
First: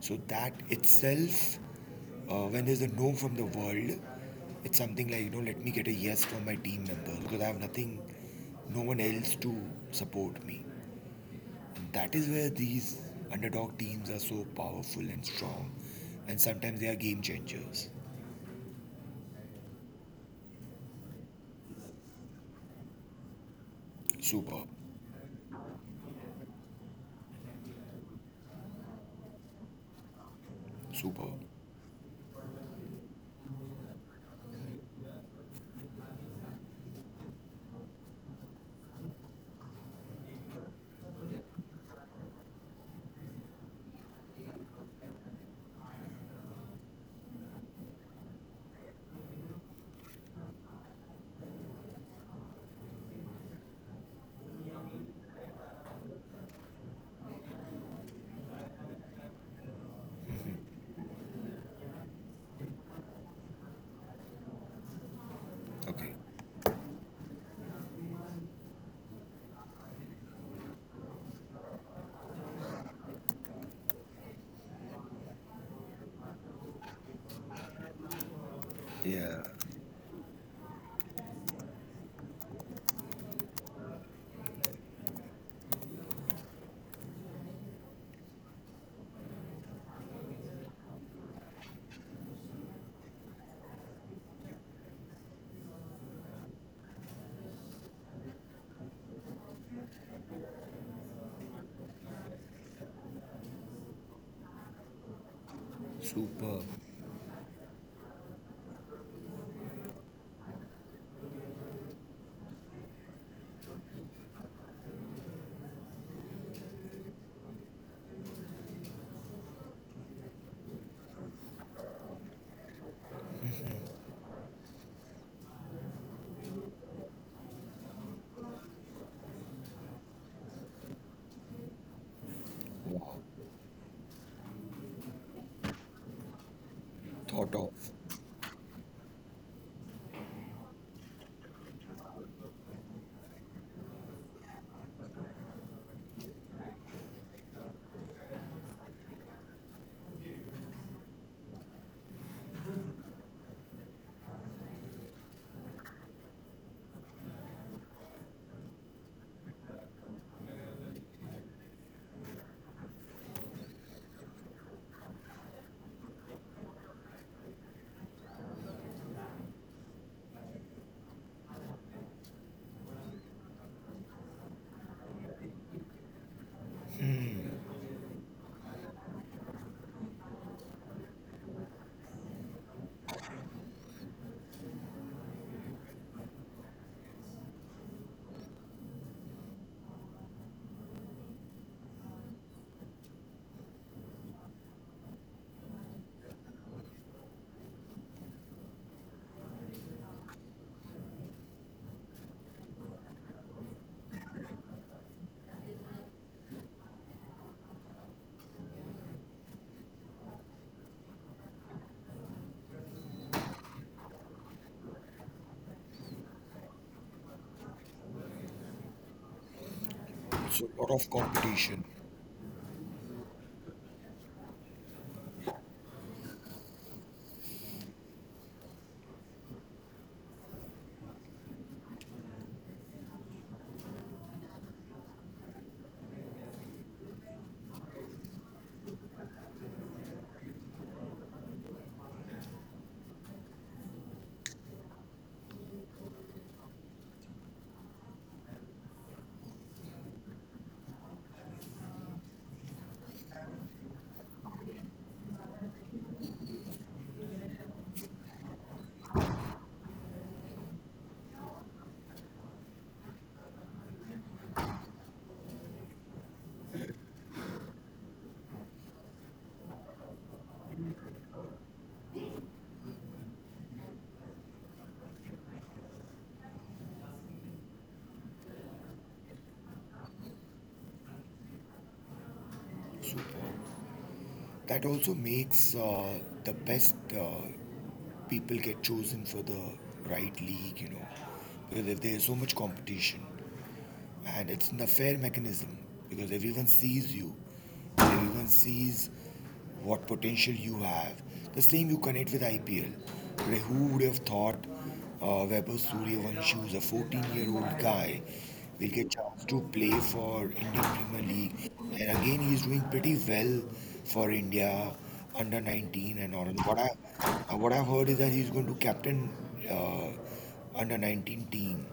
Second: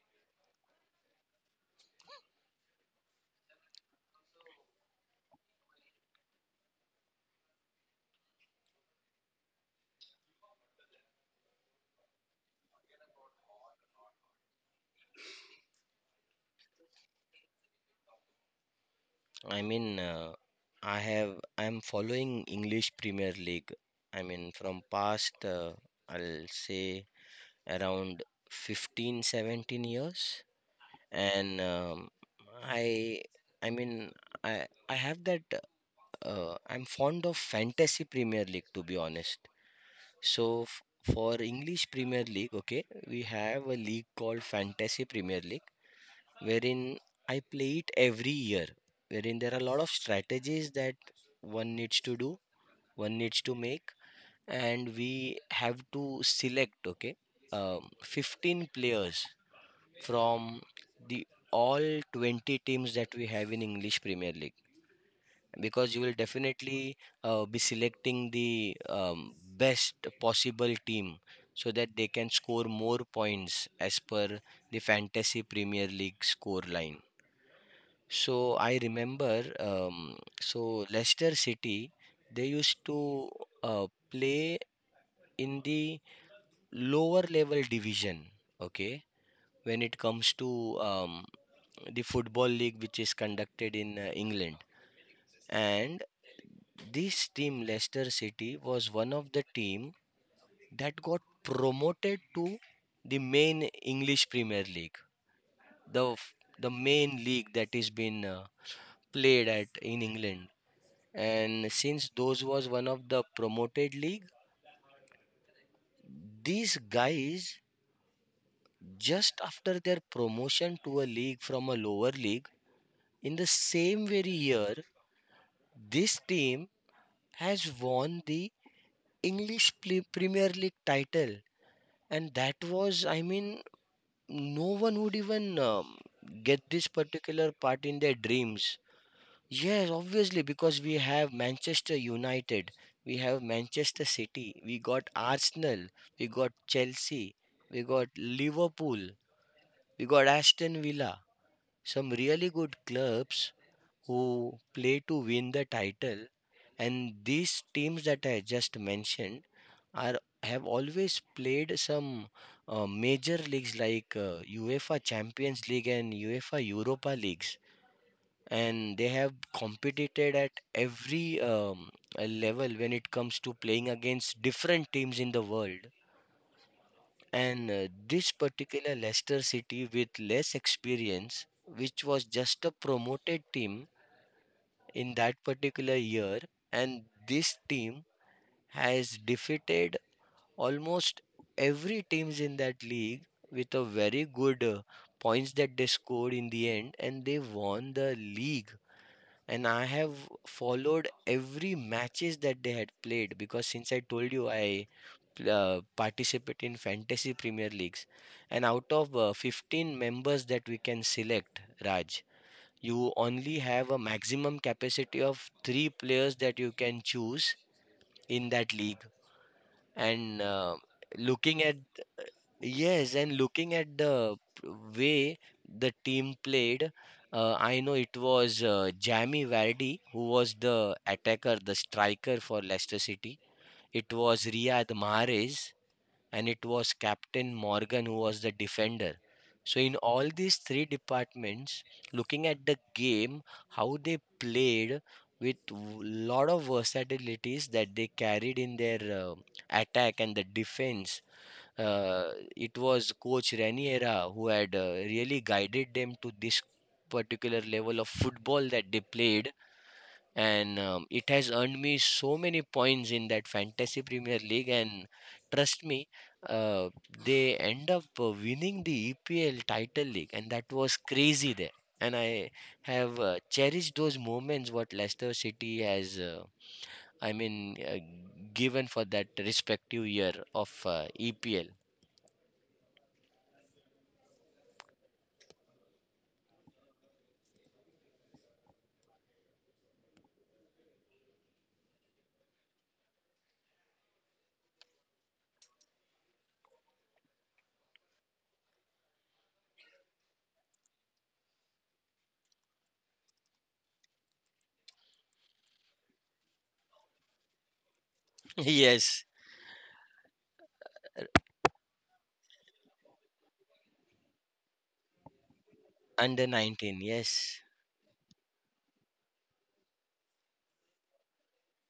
B: So that itself, when there's a no from the world, it's something like, you know, let me get a yes from my team member because I have nothing, no one else to support me. And that is where these underdog teams are so powerful and strong, and sometimes they are game changers.
A: I mean, I'm following English Premier League. I mean,
B: Superb,
A: from past I'll say around 15, 17 years.
B: superb.
A: And I I mean I have that I'm fond of Fantasy Premier League, to be honest. So for English Premier League, okay, we have a league called Fantasy Premier League, wherein I play it every year, wherein there are a lot of strategies that one needs to do, one needs to make. And we have to select, okay, 15 players from the all 20 teams that we have in English Premier League, because you will
B: Okay,
A: definitely be selecting the best possible team so that they can score more points as per the Fantasy Premier League score line. So I remember,
B: yeah,
A: so Leicester City, they used to play in the lower level division, okay, when it comes to the Football League, which is conducted in England. And this team, Leicester City, was one of the team that got promoted to the main English Premier League, the f-
B: superb.
A: the main league that is been played at in England. And since those was one of the promoted league, these guys just after their promotion to a league from a lower league, in the same very year, this team has won the English Premier League title, and that was
B: Wow,
A: no one would even get this particular
B: thought of.
A: part in their dreams. Yes, obviously, because we have Manchester United, we have Manchester City, we got Arsenal, we got Chelsea, we got Liverpool, we got Aston Villa, some really good clubs who play to win the title. And these teams that I just mentioned are have always played some major leagues like UEFA Champions League and UEFA Europa Leagues, and they have competed at every level when it comes to playing against different teams in the world. And this particular Leicester City, with less experience, which was just a promoted team in that particular year, and this team has defeated almost every teams in that league with a very good points that they scored in the end, and they won the league. And I have followed every matches that they had played, because since I told you, I participate in fantasy premier leagues. And out of 15 members that we can select, Raj, you only have a maximum capacity of 3 players that you can choose in that league. And
B: So a lot of
A: looking at
B: competition.
A: yes, and looking at the way the team played. I know it was Jamie Vardy who was the attacker, the striker for Leicester City. It was Riyad Mahrez, and it was Captain Morgan who was the defender. So in all these three departments, looking at the game, how they played with lot of versatilities that they carried in their attack and the defense, it was Coach Raniera who had really guided them to this particular level of football that they played. And it has earned me so many points in that fantasy Premier League. And trust me, uh, they end up winning the EPL title league, and that was crazy there. And I have cherished those moments what Leicester City has, I mean, uh, given for that respective year of EPL.
B: So that also makes the best. People get chosen for the right league, you know. Because if there's so much competition, and it's an affair mechanism because everyone sees you, everyone sees what potential you have, the same you connect with IPL. Like, who would have thought Vaibhav Suryavanshi, who's a 14-year-old guy, will get
A: Yes.
B: chance to play for Indian Premier League, and again he's doing pretty well for India under 19 and all.
A: Under
B: And
A: 19, yes.
B: what I've heard is that he's going to captain uh, under 19 team.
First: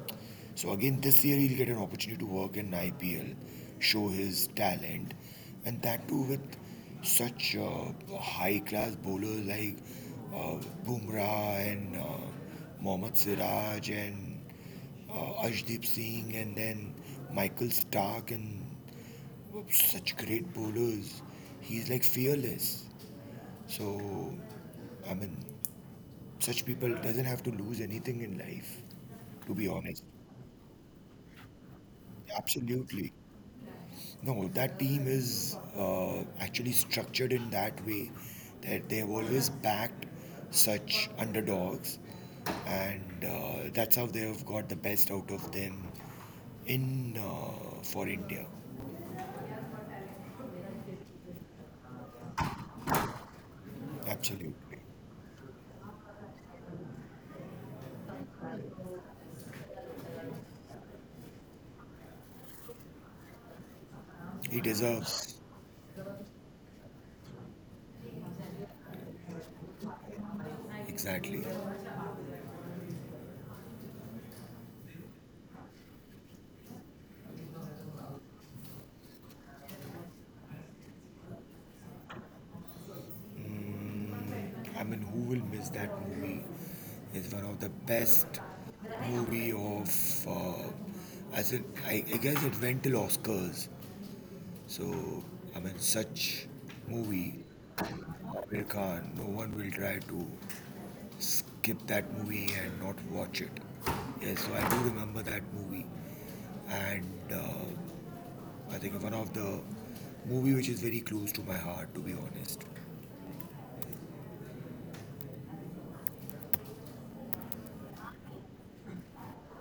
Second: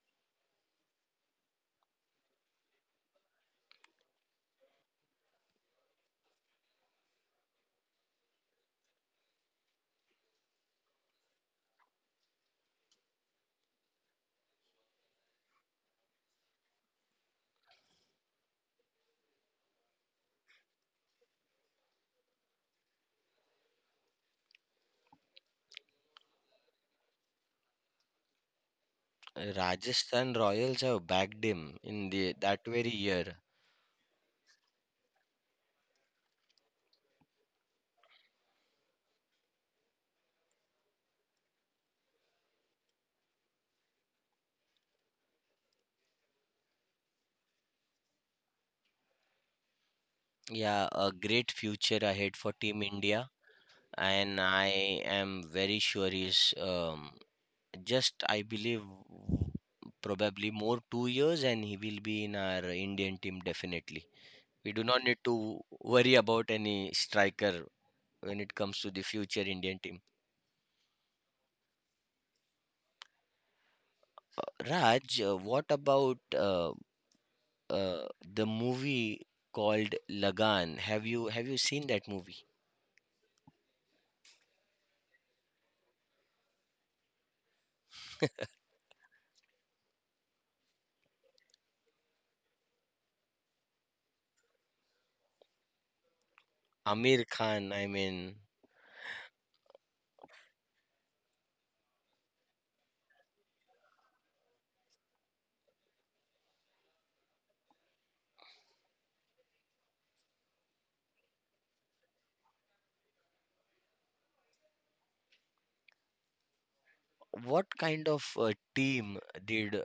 B: So again, this year he'll get an opportunity to work in IPL, show his talent, and that too with such high class bowlers like uh, Bumrah and Mohammad Siraj and Ashdeep Singh and then Michael Stark and such great bowlers. He's like fearless. So, I mean, such people doesn't have to lose anything in life, to be honest.
A: Rajasthan Royals have backed him in the that very
B: Absolutely.
A: year.
B: No, that team is actually structured in that way that they have always backed such underdogs, and that's how they have got the best out of them in for india.
A: Yeah, a great future ahead for Team India, and I
B: Absolutely.
A: am very sure he's just I believe probably more 2 years, and he will be in our Indian team definitely. We
B: He
A: do not need
B: deserves.
A: to worry about any striker when it comes to the future Indian team.
B: Exactly.
A: Raj, what about uh, the movie called Lagan. Have you seen that movie?
B: Mm, I mean, who will miss that movie? It's one of the best movie of. I said, I guess it went till Oscars. So, I mean, such
A: Amir Khan, I
B: movie,
A: mean,
B: Amir Khan, no one will try to skip that movie and not watch it. Yes, so I do remember that movie, and uh, I think one of the movie which is very close to my heart, to be honest.
A: what kind of team did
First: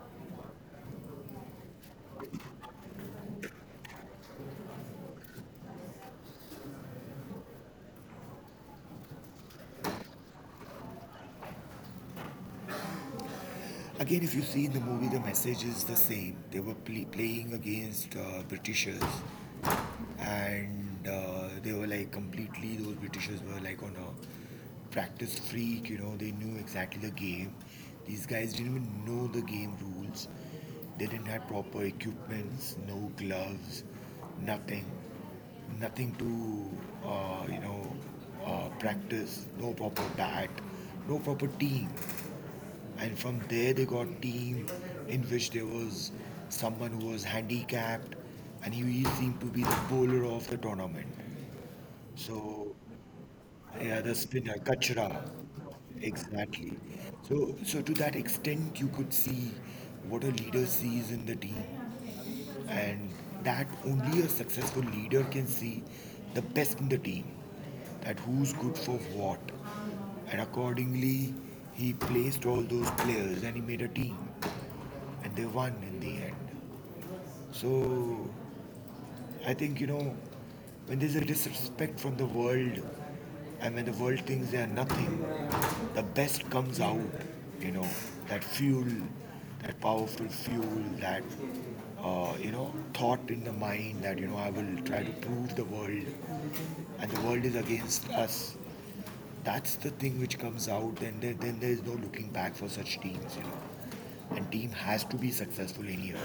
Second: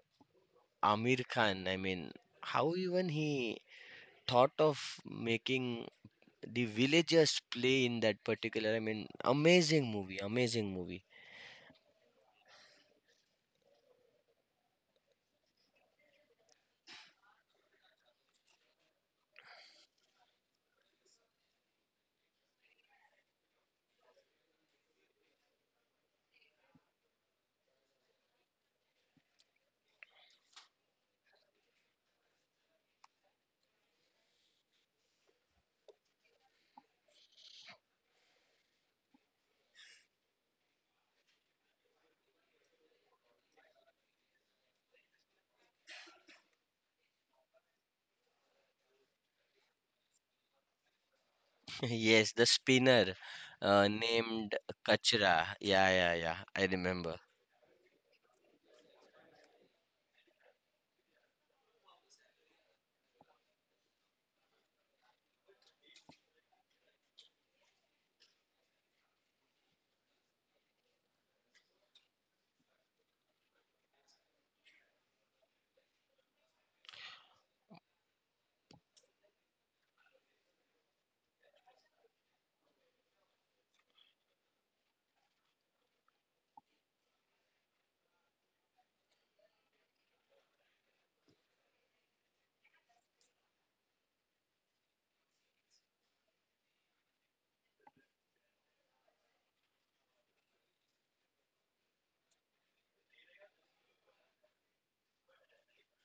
A: Amir Khan, I mean, how even he thought of making the villagers play in that particular, I mean, amazing movie, amazing movie.
B: Again, if you see in the movie, the message is the same. They were playing against Britishers, and they were like completely. Those Britishers were like on a practice freak. You know, they knew exactly the game. These guys didn't even know the game rules. They didn't have proper equipments, no gloves, nothing, nothing to you know, practice, no proper bat, no proper team, and from there they got team in which there was someone who was handicapped, and he seemed to be the bowler of the tournament.
A: Yes, the
B: So
A: spinner
B: yeah, the spinner
A: named
B: kachra.
A: Kachra. Yeah, yeah, yeah,
B: Exactly.
A: I remember.
B: So, to that extent you could see what a leader sees in the team, and that only a successful leader can see the best in the team, that who's good for what, and accordingly he placed all those players and he made a team, and they won in the end. So I think, you know, when there's a disrespect from the world and when the world thinks they are nothing, the best comes out. You know, that fuel, that powerful fuel, that you know, thought in the mind that, you know, I will try to prove the world, and the world is against us. That's the thing which comes out. Then there is no looking back for such teams. You know, and team has to be successful in here.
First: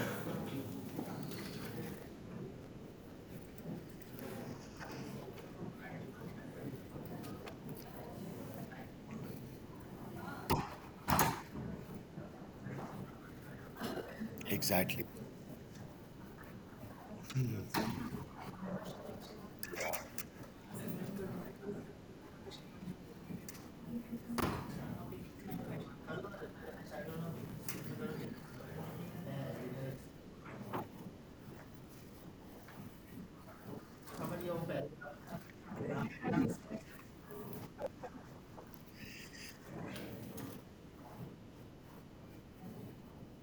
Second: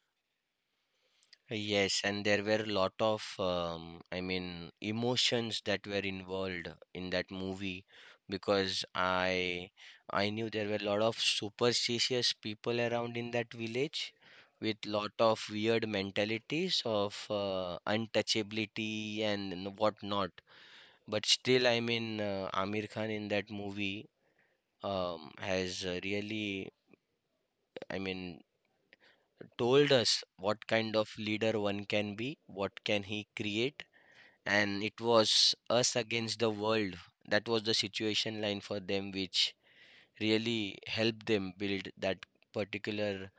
A: Yes, and there were a lot of, I mean, emotions that were involved in that movie, because I knew there were a lot of superstitious people around in that village with
B: Exactly.
A: lot of weird mentalities of untouchability and whatnot. But still, I mean, Amir Khan in that movie has really, I mean, told us what kind of leader one can be, what can he create, and it was us against the world. That was the situation line for them, which really helped them build that particular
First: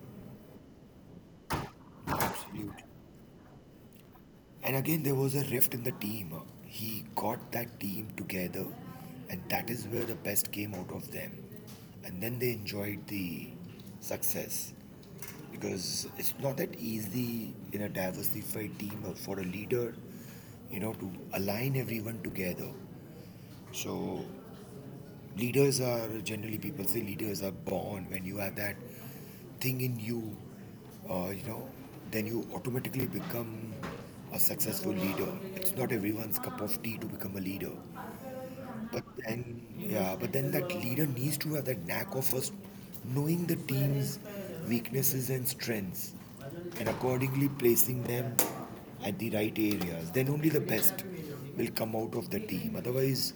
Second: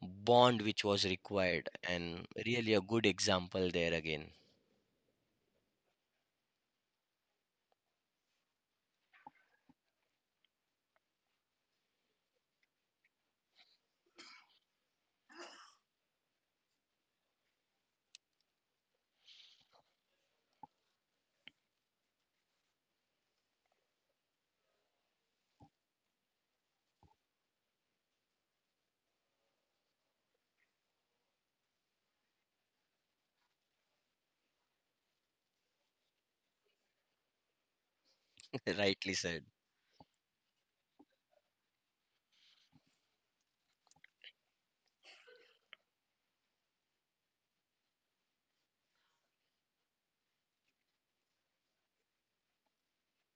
A: bond which was required, and really a
B: Absolute.
A: good example there again.
B: And again, there was a rift in the team. He got that team together, and that is where the best came out of them. And then they enjoyed the success, because it's not that easy in a diversified team or for a leader, you know, to align everyone together. So leaders are generally people say leaders are born when you have that thing in you. You know, then you automatically become a successful leader. It's not everyone's cup of tea to become a leader. But
A: Rightly said.
B: then, yeah, but then that leader needs to have that knack of first knowing the team's weaknesses and strengths, and accordingly placing them at the right areas. Then only the best will come out of the team, otherwise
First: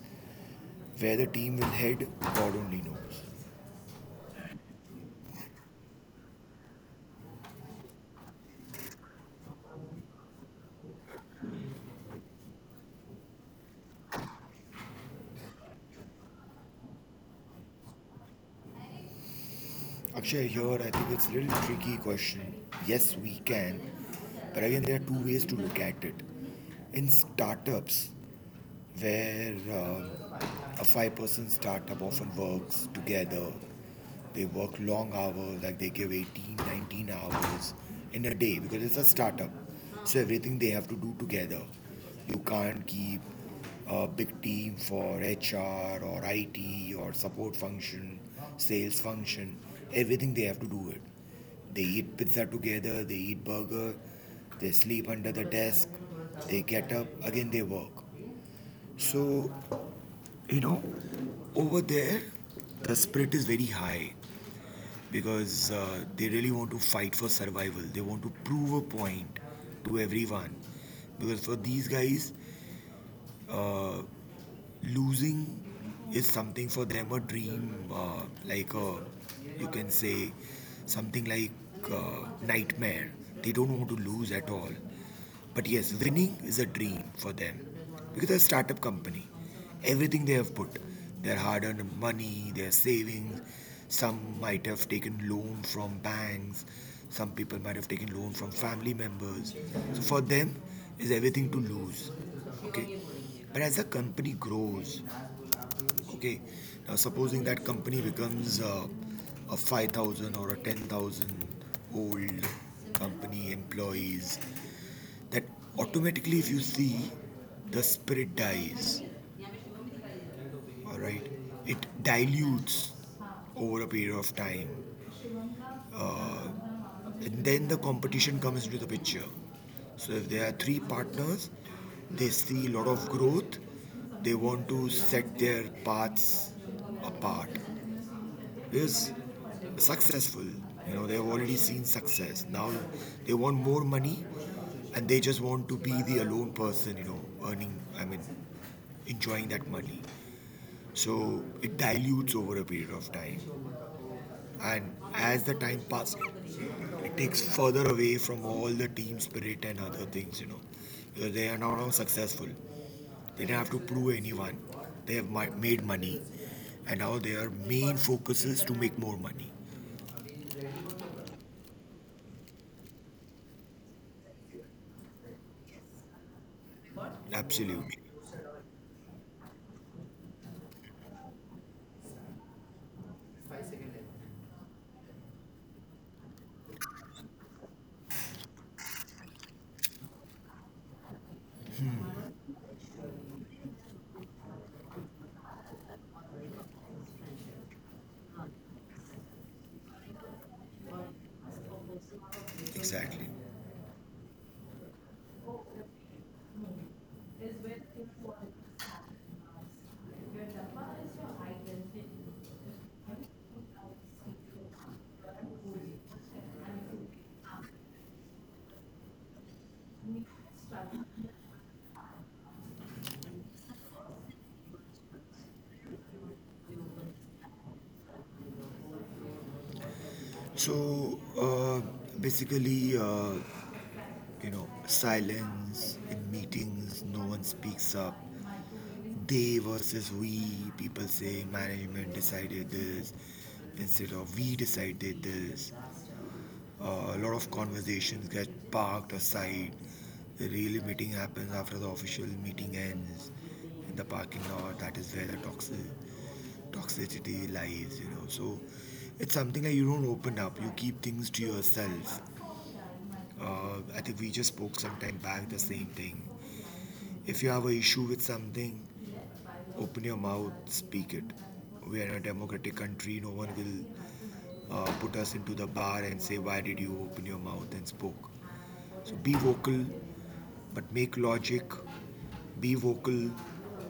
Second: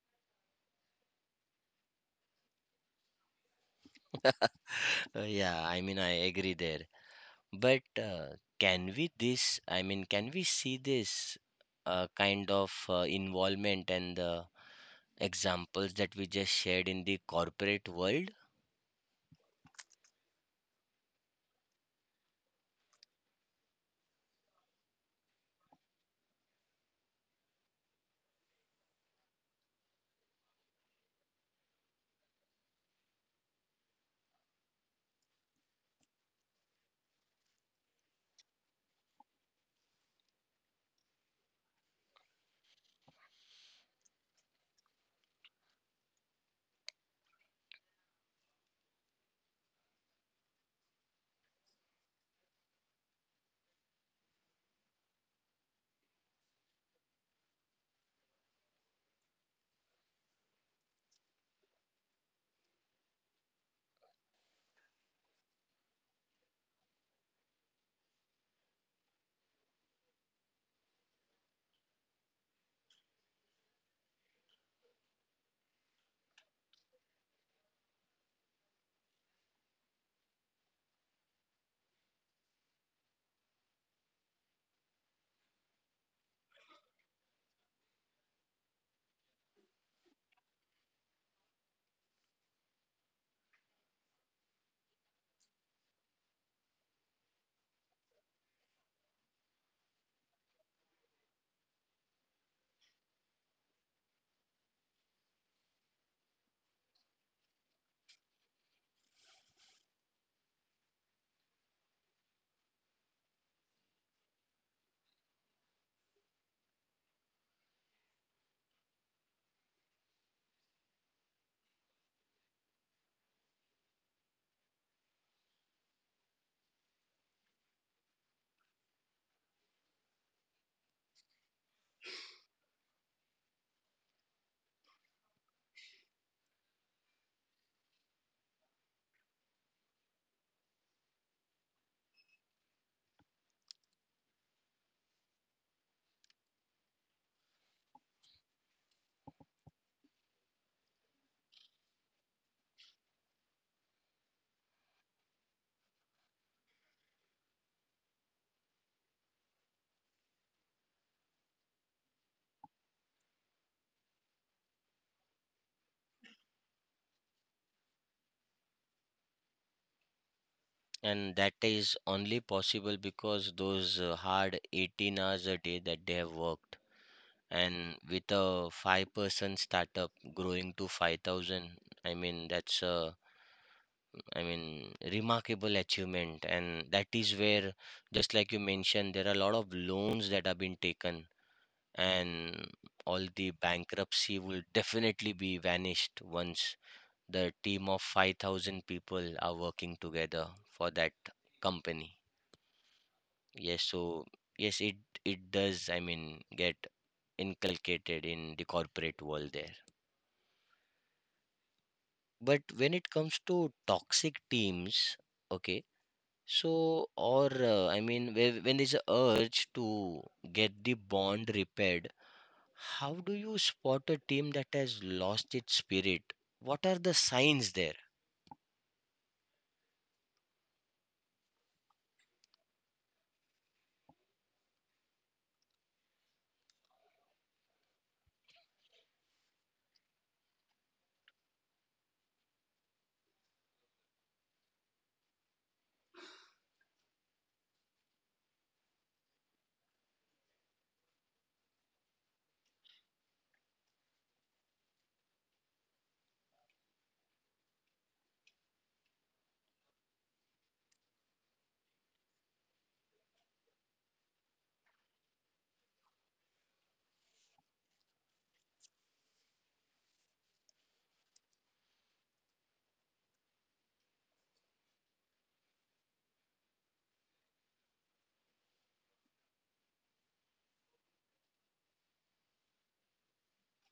B: where the team will head, God only knows.
A: Yeah, I mean, I agree there, but can we this can we see this kind of involvement and the examples that we just shared in the corporate world?
B: Akshay, here I think it's a little tricky question. Yes, we can, but again, there are two ways to look at it. In startups, where a five-person startup often works together. They work long hours, like they give 18, 19 hours in a day because it's a startup. So everything they have to do together. You can't keep a big team for HR or IT or support function, sales function. Everything they have to do it. They eat pizza together, they eat burger, they sleep under the desk, they get up, again they work. So, you know, over there, the spirit is very high, because they really want to fight for survival. They want to prove a point to everyone, because for these guys, uh, losing is something for them a dream, like a, you can say something like nightmare. They don't want to lose at all. But yes, winning is a dream for them, because they're a startup company. Everything they have put, their hard earned money, their savings, some might have taken loan from banks, some people might have taken loan from family members. So for them, is everything to lose. Okay. But as the company grows, okay, now supposing that company becomes a 5,000 or a 10,000 old company employees, that automatically if you see, the spirit dies. All right, it dilutes over a period of time, and then the competition comes into the picture. So if there are 3 partners, they see a lot of growth, they want to set their paths apart. Is successful, you know, they've already seen success. Now they want more money, and they just want to be the alone person, you know, earning, I mean, enjoying that money. So it dilutes over a period of time. And as the time passes, it takes further away from all the team spirit and other things, you know. So they are now successful. They don't have to prove anyone. They have made money. And now their main focus is to make more money.
A: And that is only possible because those hard 18 hours a day that they have worked, and
B: Absolutely.
A: with a 5-person startup growing to 5,000. I mean, that's a, I mean, remarkable achievement. And that is where, just like you mentioned, there are a lot of loans that have been taken, and all the bankruptcy will definitely be vanished once the team of 5,000 people are working together for that company.
B: Exactly.
A: Yes, so yes, it does, I mean, get inculcated in the corporate world there. But when it comes to toxic teams, okay, so or I mean, where, when there's a urge to get the bond repaired, how do you spot a team that has lost its spirit? What are the signs there?
B: So basically, you know, silence in meetings, no one speaks up. They versus we. People say management decided this instead of we decided this. A lot of conversations get parked aside. The real meeting happens after the official meeting ends in the parking lot. That is where the toxicity lies, you know. So it's something that you don't open up. You keep things to yourself. I think we just spoke some time back the same thing. If you have an issue with something, open your mouth, speak it. We are in a democratic country. No one will put us into the bar and say, "Why did you open your mouth and spoke?" So be vocal, but make logic. Be vocal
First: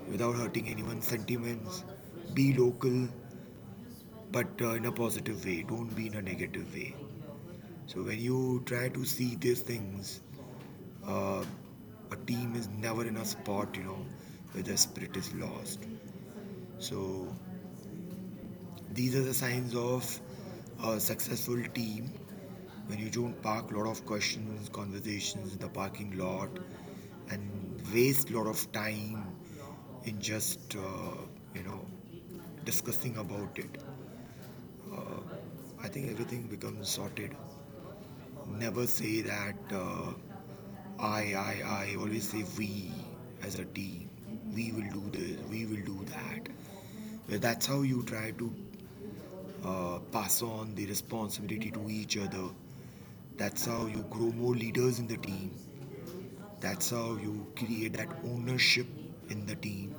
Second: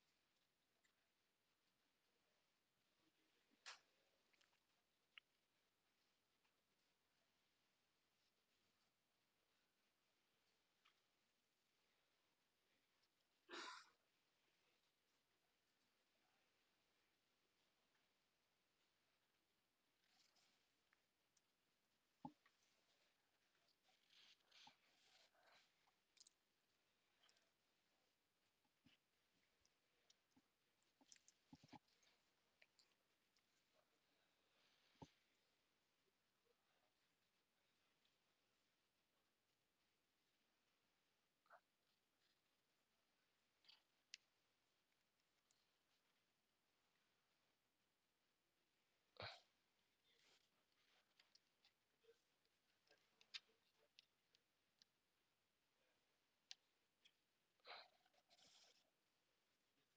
B: without hurting anyone's sentiments. Be local, but in a positive way. Don't be in a negative way. So when you try to see these things, uh, a team is never in a spot, you know, where the spirit is lost. So these are the signs of a successful team, when you don't park a lot of questions, conversations in the parking lot, and waste a lot of time in just you know, discussing about it. I think everything becomes sorted. Never say that I. Always say we, as a team. We will do this. We will do that. That's how you try to pass on the responsibility to each other. That's how you grow more leaders in the team. That's how you create that ownership in the team.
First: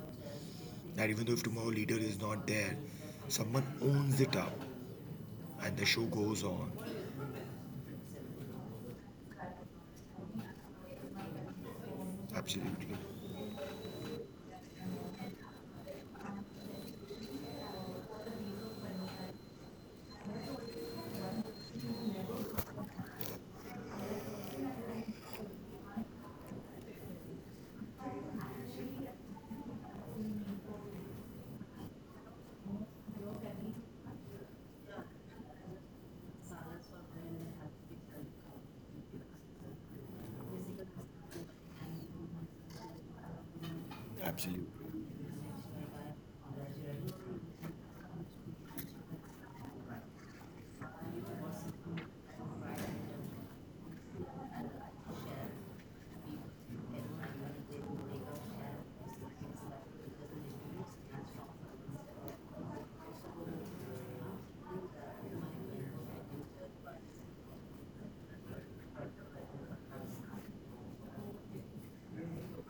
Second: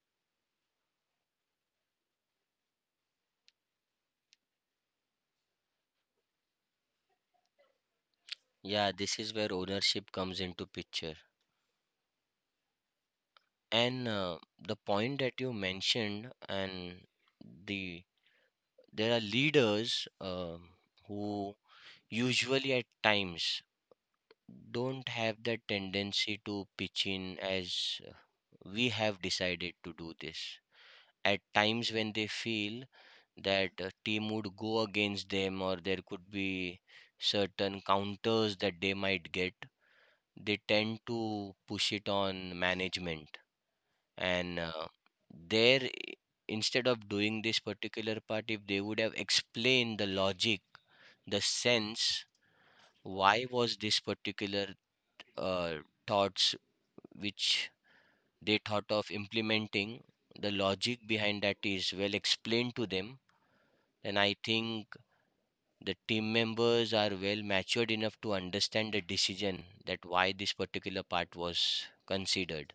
B: That even though if tomorrow leader is not there, someone owns it up and the show goes on.
A: Yeah, this is where ownership comes into picture.
B: Absolutely.
A: And the point that you mentioned, and the there are leaders who usually at times don't have that tendency to pitch in as, we have decided to do this. At times when they feel that a team would go against them, or there could be certain counters that they might get, they tend to push it on management. And
B: Absolutely.
A: there, instead of doing this particular part, if they would have explained the logic, the sense why was this particular uh, thoughts which they thought of implementing, the logic behind that is well explained to them. And I think the team members are well matured enough to understand the decision that why this particular part was considered,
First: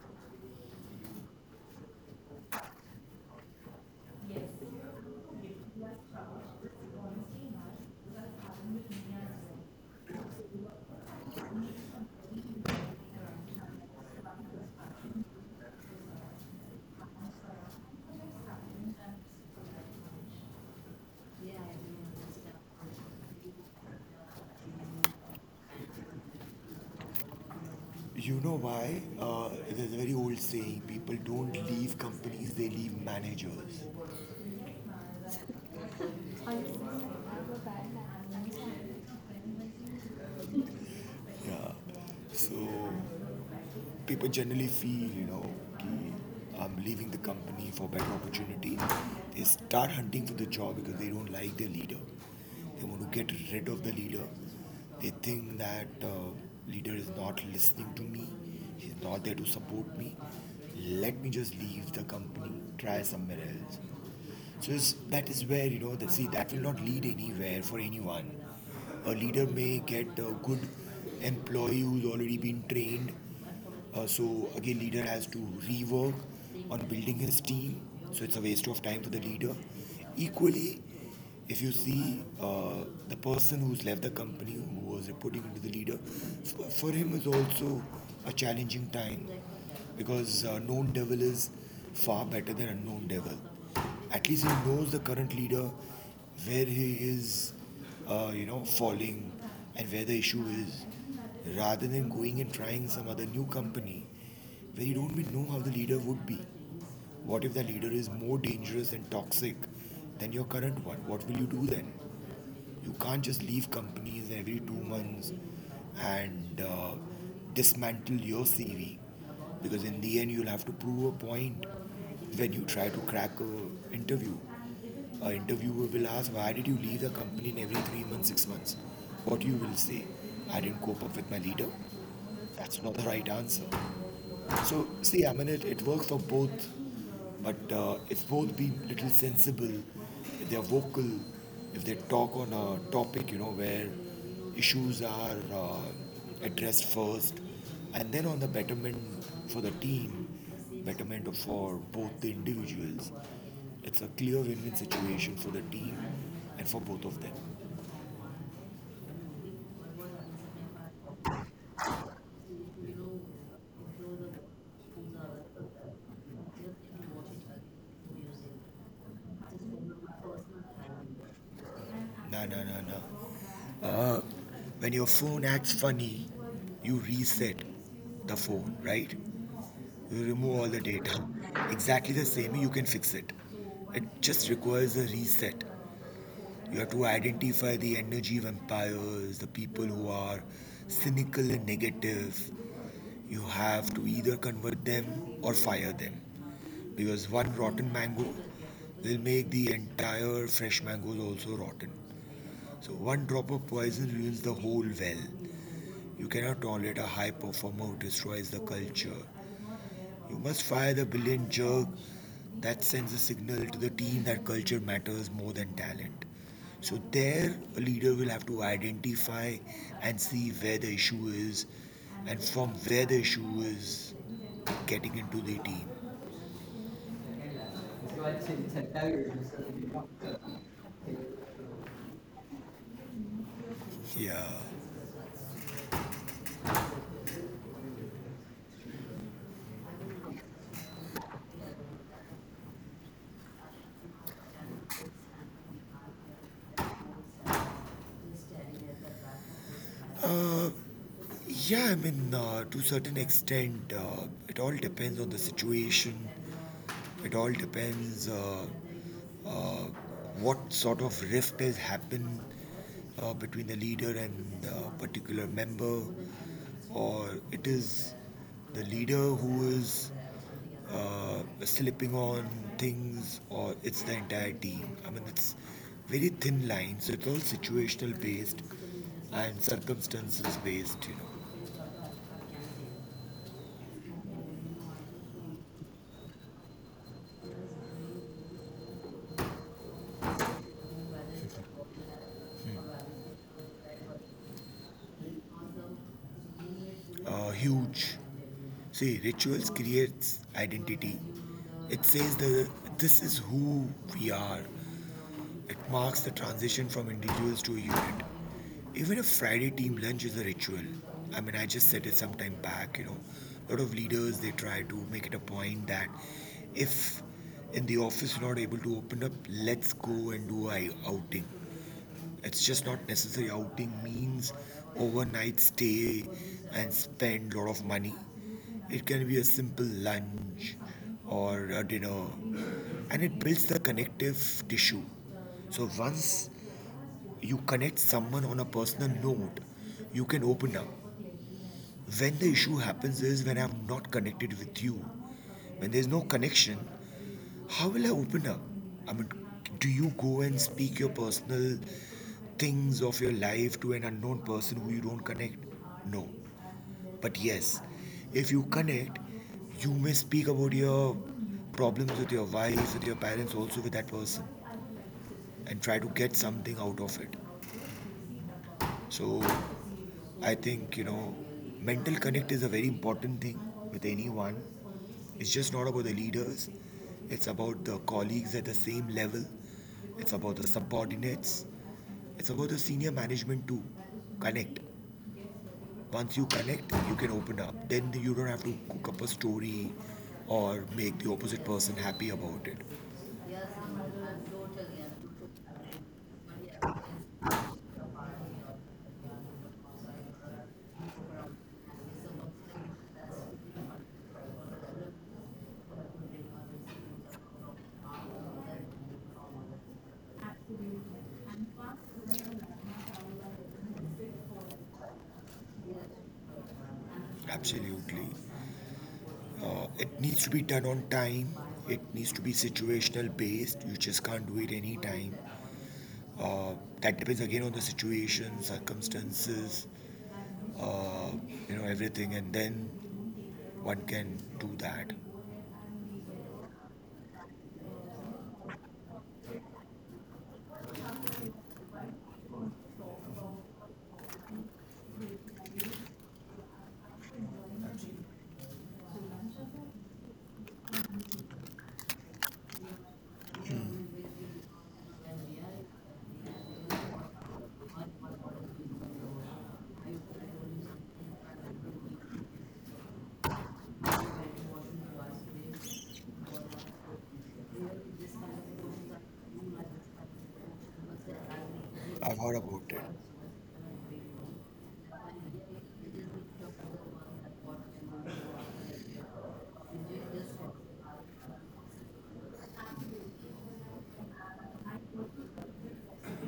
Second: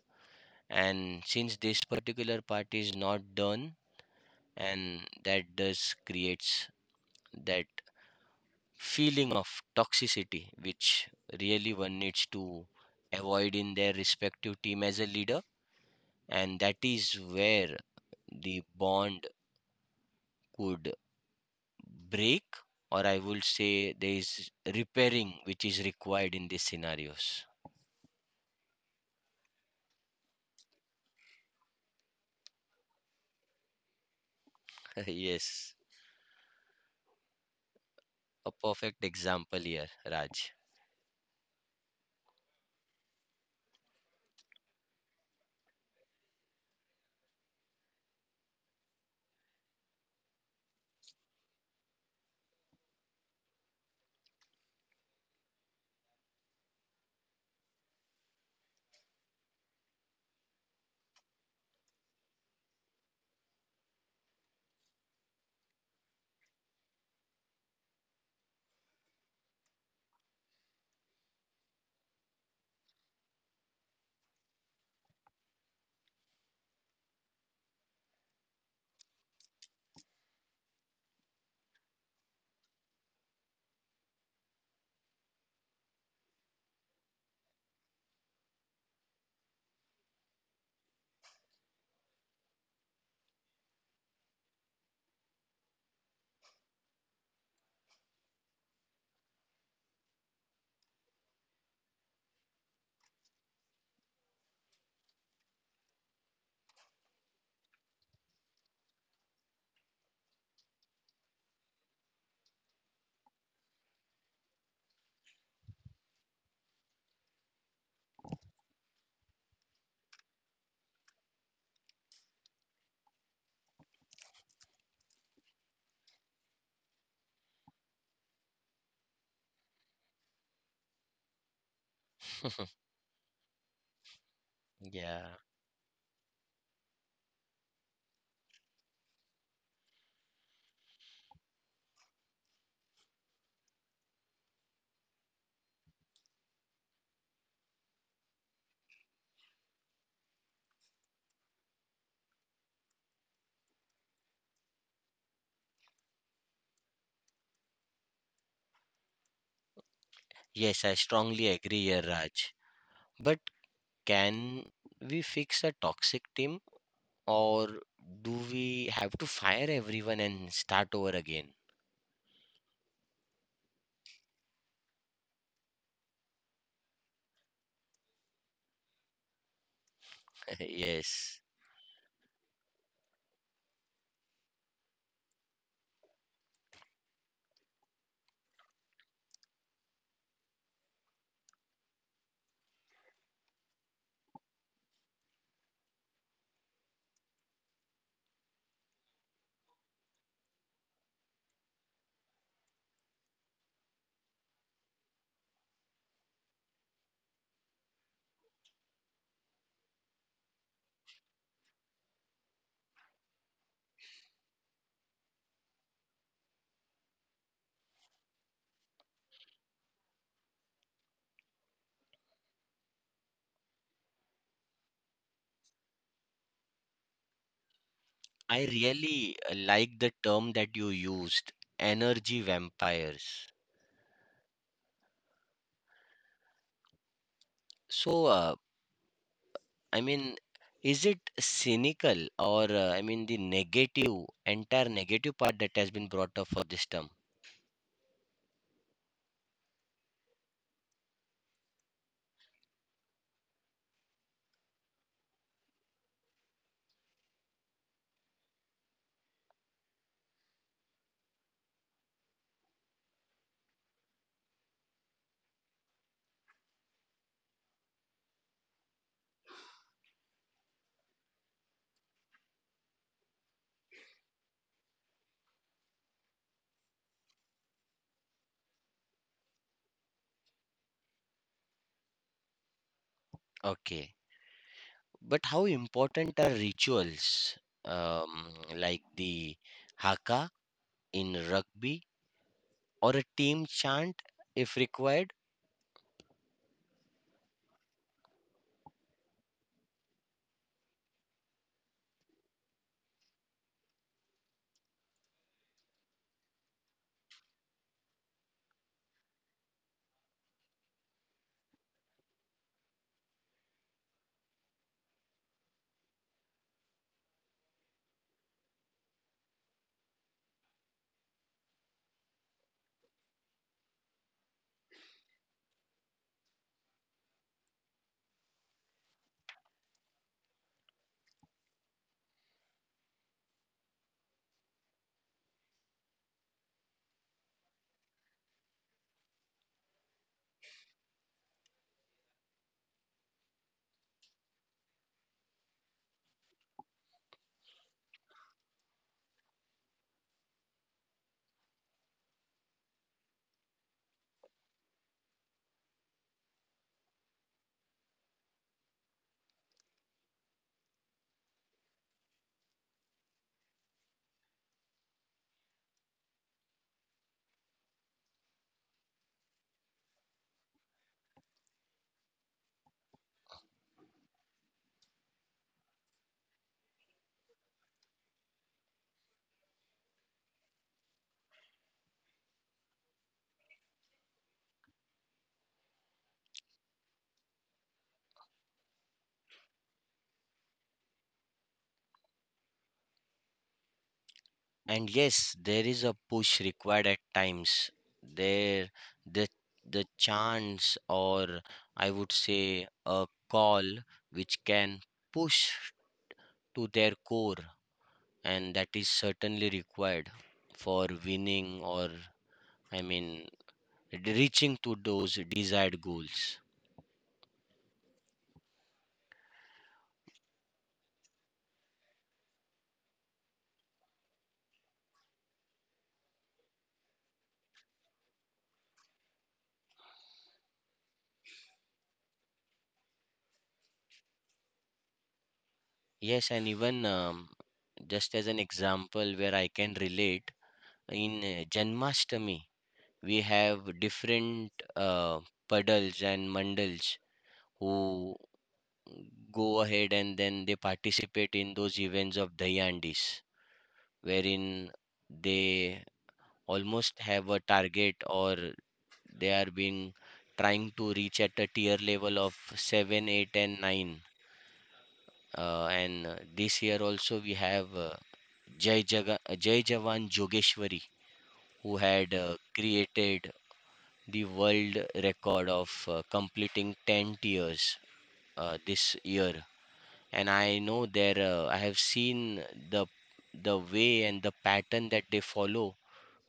A: and since this particular part is not done, and that does creates that feeling of toxicity, which really one needs to avoid in their respective team as a leader. And that is where the bond could break, or I would say there is repairing which is required in these scenarios.
B: You know why? There's a very old saying, people don't leave companies, they leave managers.
A: Yes, a perfect example here, Raj.
B: So people generally feel, you know, I'm leaving the company for better opportunity. They start hunting for the job because they don't like their leader. They want to get rid of the leader. They think that leader is not listening to me. He's not there to support me. Let me just leave the company. Try somewhere else. So it's, that is where, you know, that see that will not lead anywhere for anyone. A leader may get a good employee who's already been trained. So again, leader has to rework on building his team. So it's a waste of time for the leader. Equally, if you see, the person who's left the company, who was reporting into the leader, for him is also a challenging time, because known devil is far better than unknown devil. At least he knows the current leader, where he is, you know, falling, and where the issue is, rather than going and trying some other new company where you don't even know how the leader would be. What if that leader is more dangerous and toxic than your current one? What will you do then? You can't just leave companies every 2 months and dismantle your CV, because in the end you'll have to prove a point when you try to crack a interview. A interviewer will ask, "Why did you leave the company in every 3 months, 6 months?" What you will say, "I didn't cope up with my leader." That's not the right answer. So, see,
A: Yeah.
B: I mean, it works for both, but if both be little sensible, if they're vocal, if they talk on a topic, you know, where issues are addressed first, and then on the betterment for the team, betterment for both the individuals, it's a clear win-win situation for the team and for both of them.
A: Yes, I strongly agree here, Raj. But can we fix a toxic team, or do we have to fire everyone and start over again?
B: No, no, no, no. Uh, when your phone acts funny, you reset the phone, right? You remove all the data.
A: Yes.
B: Exactly the same, you can fix it. It just requires a reset. You have to identify the energy vampires, the people who are cynical and negative. You have to either convert them or fire them. Because one rotten mango will make the entire fresh mangoes also rotten. So one drop of poison ruins the whole well. You cannot tolerate a high performer who destroys the culture. You must fire the brilliant jerk. That sends a signal to the team that culture matters more than talent. So there, a leader will have to identify and see where the issue is, and from where the issue is, getting into the team.
A: I really like the term that you used, energy vampires.
B: Yeah.
A: So, I mean, is it cynical, or, I mean, the negative, entire negative part that has been brought up for this term?
B: Uh, yeah, I mean, to a certain extent, it all depends on the situation. It all depends uh, what sort of rift has happened between the leader and the particular member, or it is the leader who is slipping on things, or it's the entire team. I mean, it's very thin line, so it's all situational based and circumstances based, you know.
A: Okay. But how important are rituals, um, like the haka in rugby, or a team chant if required?
B: Huge. See, rituals creates identity. It says that this is who we are. It marks the transition from individuals to a unit. Even a Friday team lunch is a ritual. I mean, I just said it some time back, you know. A lot of leaders, they try to make it a point that if in the office you're not able to open up, let's go and do a outing. It's just not necessary. Outing means overnight stay and spend a lot of money. It can be a simple lunch or a dinner, and it builds the connective tissue. So once you connect someone on a personal note, you can open up. When the issue happens is when I'm not connected with you. When there's no connection, how will I open up? I mean, do you go and speak your personal things of your life to an unknown person who you don't connect? No. But yes, if you connect, you may speak about your problems with your wife, with your parents, also with that person, and try to get something out of it. So I think, you know, mental connect is a very important thing with anyone. It's just not about the leaders, it's about the colleagues at the same level, it's about the subordinates, it's about the senior management too. Connect. Once you connect, you can open up. Then you don't have to cook up a story or make the opposite person happy about it.
A: And yes, there is a push required at times. There, the the chance, or I would say a call, which can push to their core, and that is certainly required for winning, or i mean reaching to those desired goals.
B: Absolutely. It needs to be done on time. It needs to be situational based. You just can't do it any time. Uh, that depends again on the situation, circumstances, uh, you know, everything. And then one can do that.
A: Yes, and even just as an example where I can relate, in janmashtami we have different puddles and mandals who go ahead, and then they participate in those events of Dayandis, wherein they almost have a target, or they are being trying to reach at a tier level of 7, 8, and 9. And This year also we have Jai, Jaga, Jai Jawan Jogeshwari who had
B: I've heard about it.
A: created the world record of completing 10 tiers this year. And I know there, I have seen the way and the pattern that they follow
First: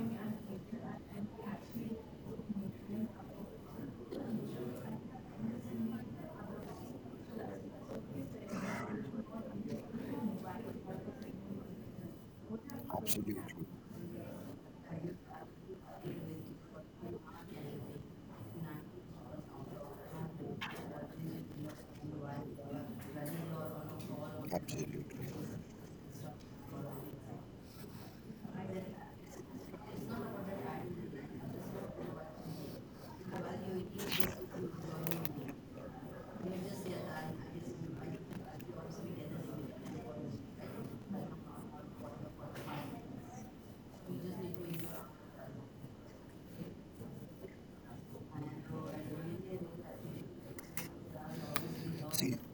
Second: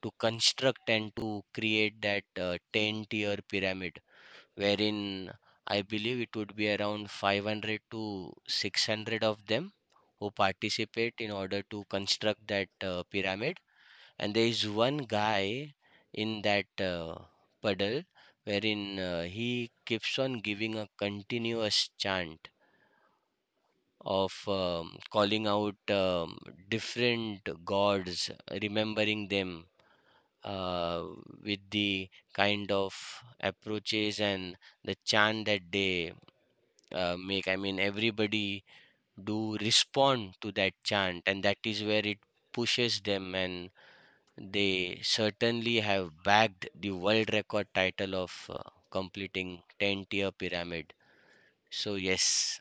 A: to construct and to create that 10 tier pyramid, wherein I believe it would be around 500 to 600 of them who participate in order to construct that
B: Absolutely.
A: pyramid. And there is one guy in that puddle, wherein he keeps on giving a continuous chant of
B: Absolutely.
A: calling out different gods, remembering them uh, with the kind of approaches and the chant that they make. I mean, everybody do respond to that chant, and that is where it pushes them, and they certainly have bagged the world record title of completing 10 tier pyramid. So,
B: See,
A: yes,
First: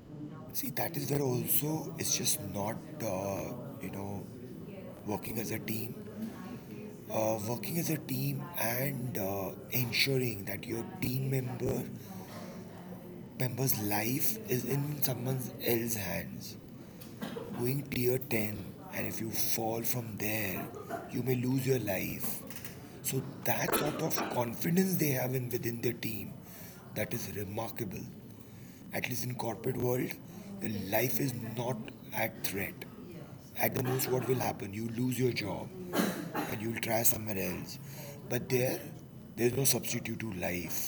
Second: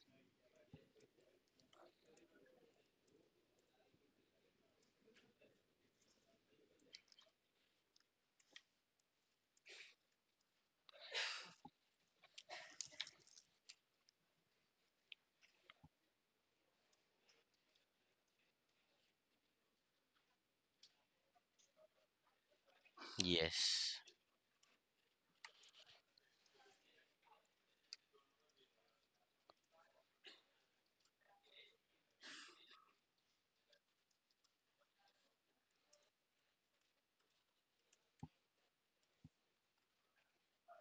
B: see, that is where also it's just not, uh, you know, working as a team. Working as a team and ensuring that your team member's life is in someone else's hands. Going tier 10, and if you fall from there, you may lose your life. So that sort
A: yes,
B: of confidence they have in within their team, that is remarkable. At least in corporate world, the life is not at threat. At the most, what will happen? You lose your job and you'll try somewhere else. But there, there's no substitute to life.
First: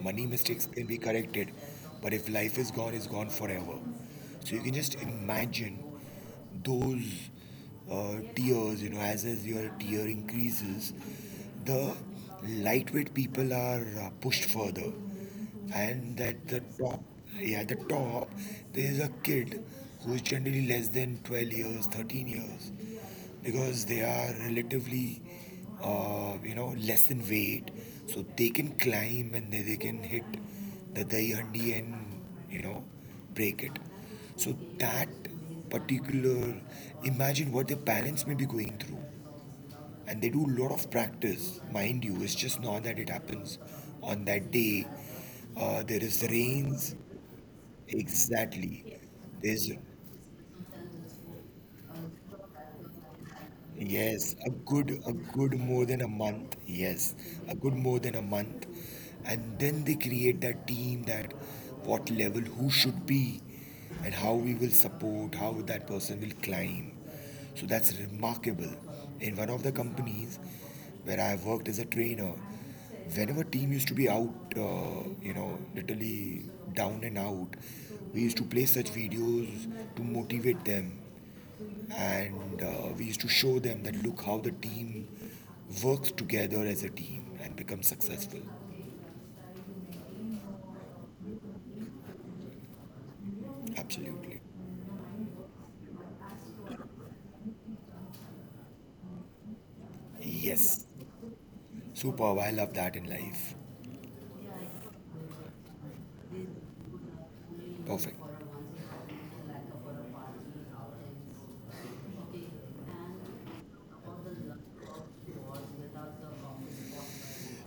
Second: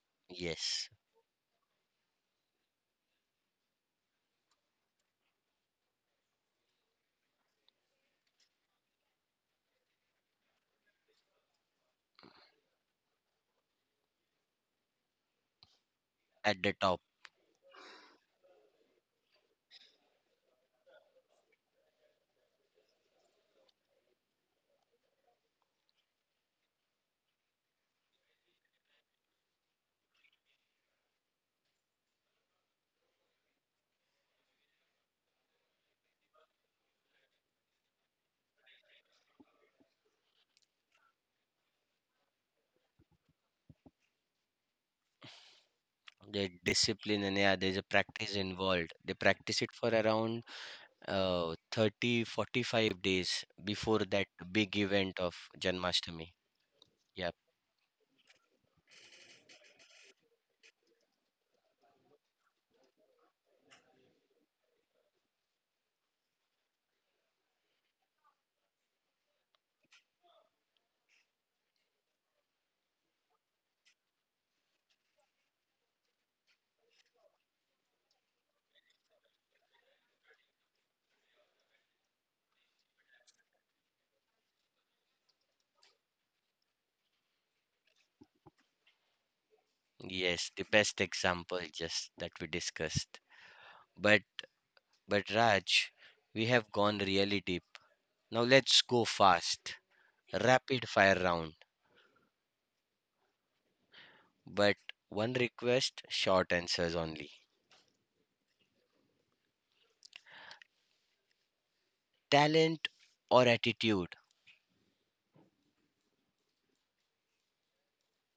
B: Money mistakes can
A: yes,
B: be corrected, but if life is gone, it's gone forever. So you can just imagine those tears, you know, as your tear increases, the lightweight people are pushed further. And at
A: at
B: the
A: the top.
B: top, yeah, at the top, there is a kid who is generally less than 12 years, 13 years, because they are relatively you know, less in weight, so they can climb and they can hit the dahi handi and, you know, break it. So that particular, imagine what their parents may be going through. And they do a lot of practice, mind you, it's just not that it happens on that day. There is
A: The
B: rains,
A: discipline, and yeah, there's a practice involved.
B: exactly,
A: They practice
B: there's.
A: it for around 30 45 days before that
B: Yes,
A: big
B: a
A: event of
B: good more than a
A: Janmashtami.
B: month. Yes,
A: Yep.
B: a good more than a month. And then they create that team, that what level who should be and how we will support, how that person will climb. So that's remarkable. In one of the companies where I worked as a trainer, whenever team used to be out, you know, literally down and out, we used to play such videos to motivate them, and we used to show them that look how the team works together as a team and becomes successful.
A: Yes, the best example just that we discussed. But
B: Absolutely.
A: Raj, we have gone really deep. Now let's go fast.
B: Yes.
A: Rapid fire round,
B: Superb. I love that in life.
A: but one request: short answers only.
B: Perfect.
A: Talent or attitude?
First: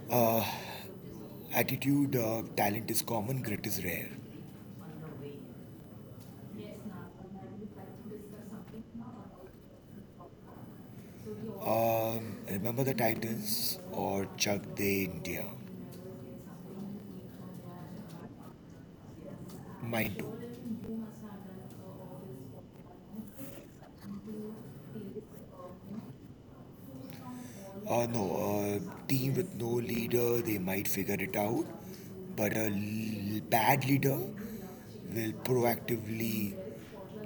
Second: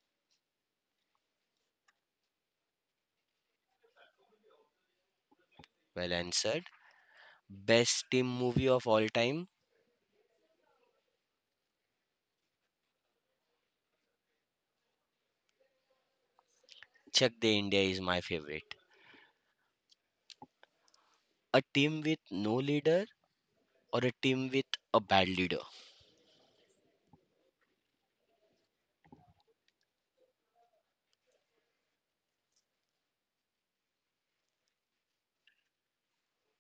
B: Uh, Attitude, talent is common, grit is rare.
A: Well answered. Best team movie of all time?
B: Remember the Titans or Chug De India?
A: *Chak De India is my favorite.
B: Mine too.
A: A team with no leader, or a team with a bad leader?
B: No, a team with no leader, they might figure it out. But a bad leader will proactively,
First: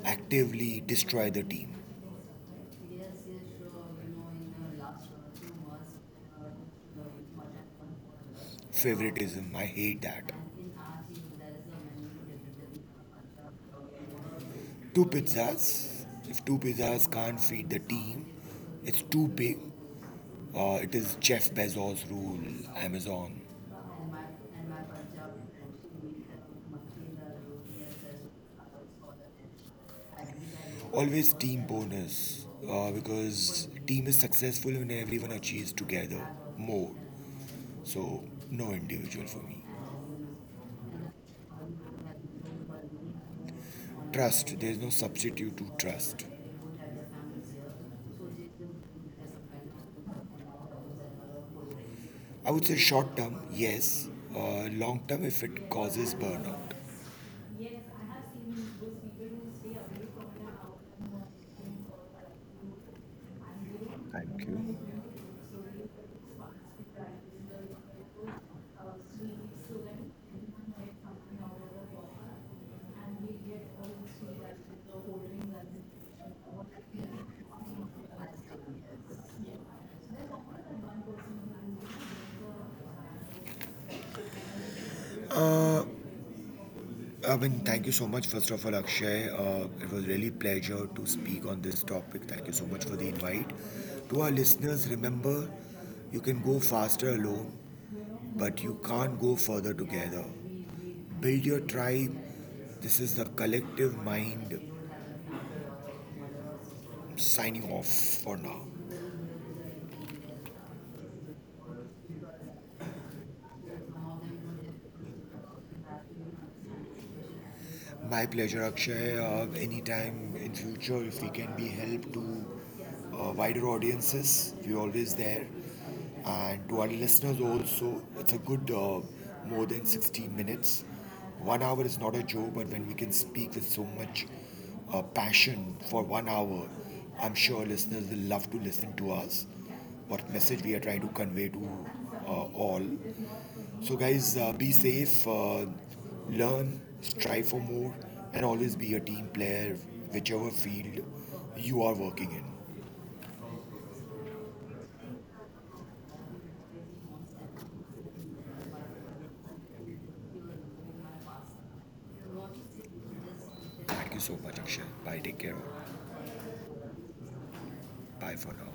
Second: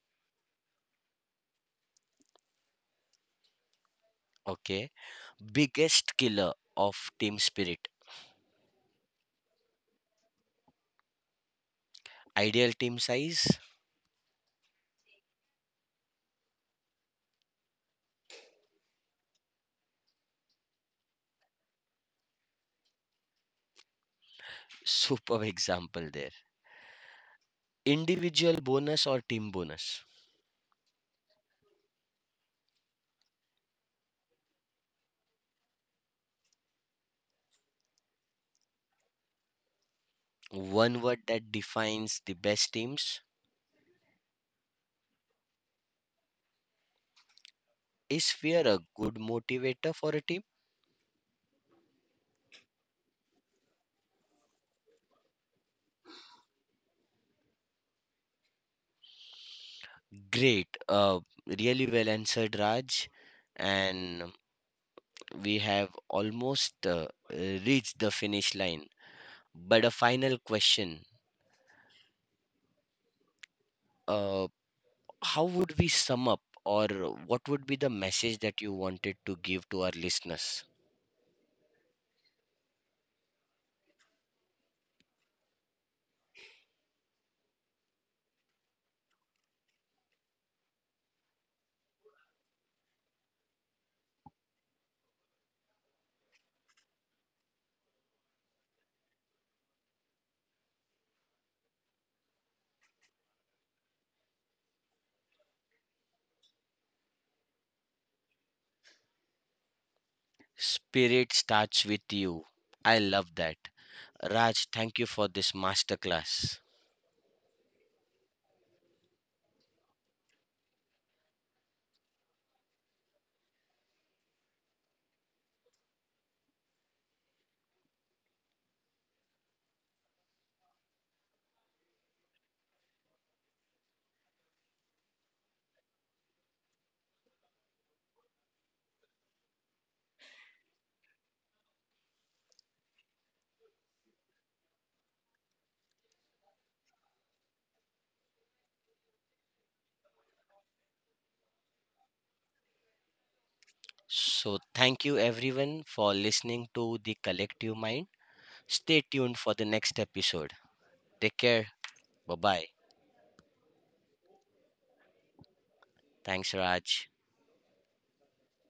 B: actively destroy the team.
A: Okay. Biggest killer of team spirit?
B: Favoritism, I hate that.
A: Ideal team size?
B: Two pizzas, if two pizzas can't feed the team, it's too big. It is Jeff Bezos' rule, Amazon.
A: Superb example there. Individual bonus or team bonus?
B: Always team bonus, because team is successful when everyone achieves together more. So no individual for me.
A: One word that defines the best teams?
B: Trust. There is no substitute to trust.
A: Is fear a good motivator for a team?
B: I would say short term, yes. Long term, if it causes burnout.
A: Great. Really well answered, Raj. And
B: Thank you.
A: we have almost reached the finish line. But a final question. Uh, how would we sum up, or what would be the message that you wanted to give to our listeners?
B: Uh, I mean, thank you so much, first of all, Akshay. It was really pleasure to speak on this topic. Thank you so much for the invite. To our listeners, remember you can go faster alone but you can't go further together. Build your tribe. This is the collective mind signing off for now.
A: Spirit starts with you. I love that. Raj, thank you for this masterclass.
B: My pleasure, Akshay. Anytime in future, if we can be help to wider audiences, we're always there. And to our listeners also, it's a good more than 60 minutes. One hour is not a joke, but when we can speak with so much passion for one hour, I'm sure listeners will love to listen to us. What message we are trying to convey to all. So, guys, be safe, learn, strive for more, and always be a team player, whichever field you are working in.
A: So, thank you everyone for listening to the collective mind. Stay tuned for the next episode. Take care. Bye bye.
B: Thank you so much, Akshay. Bye, take care.
A: Thanks, Raj.
B: Bye for now.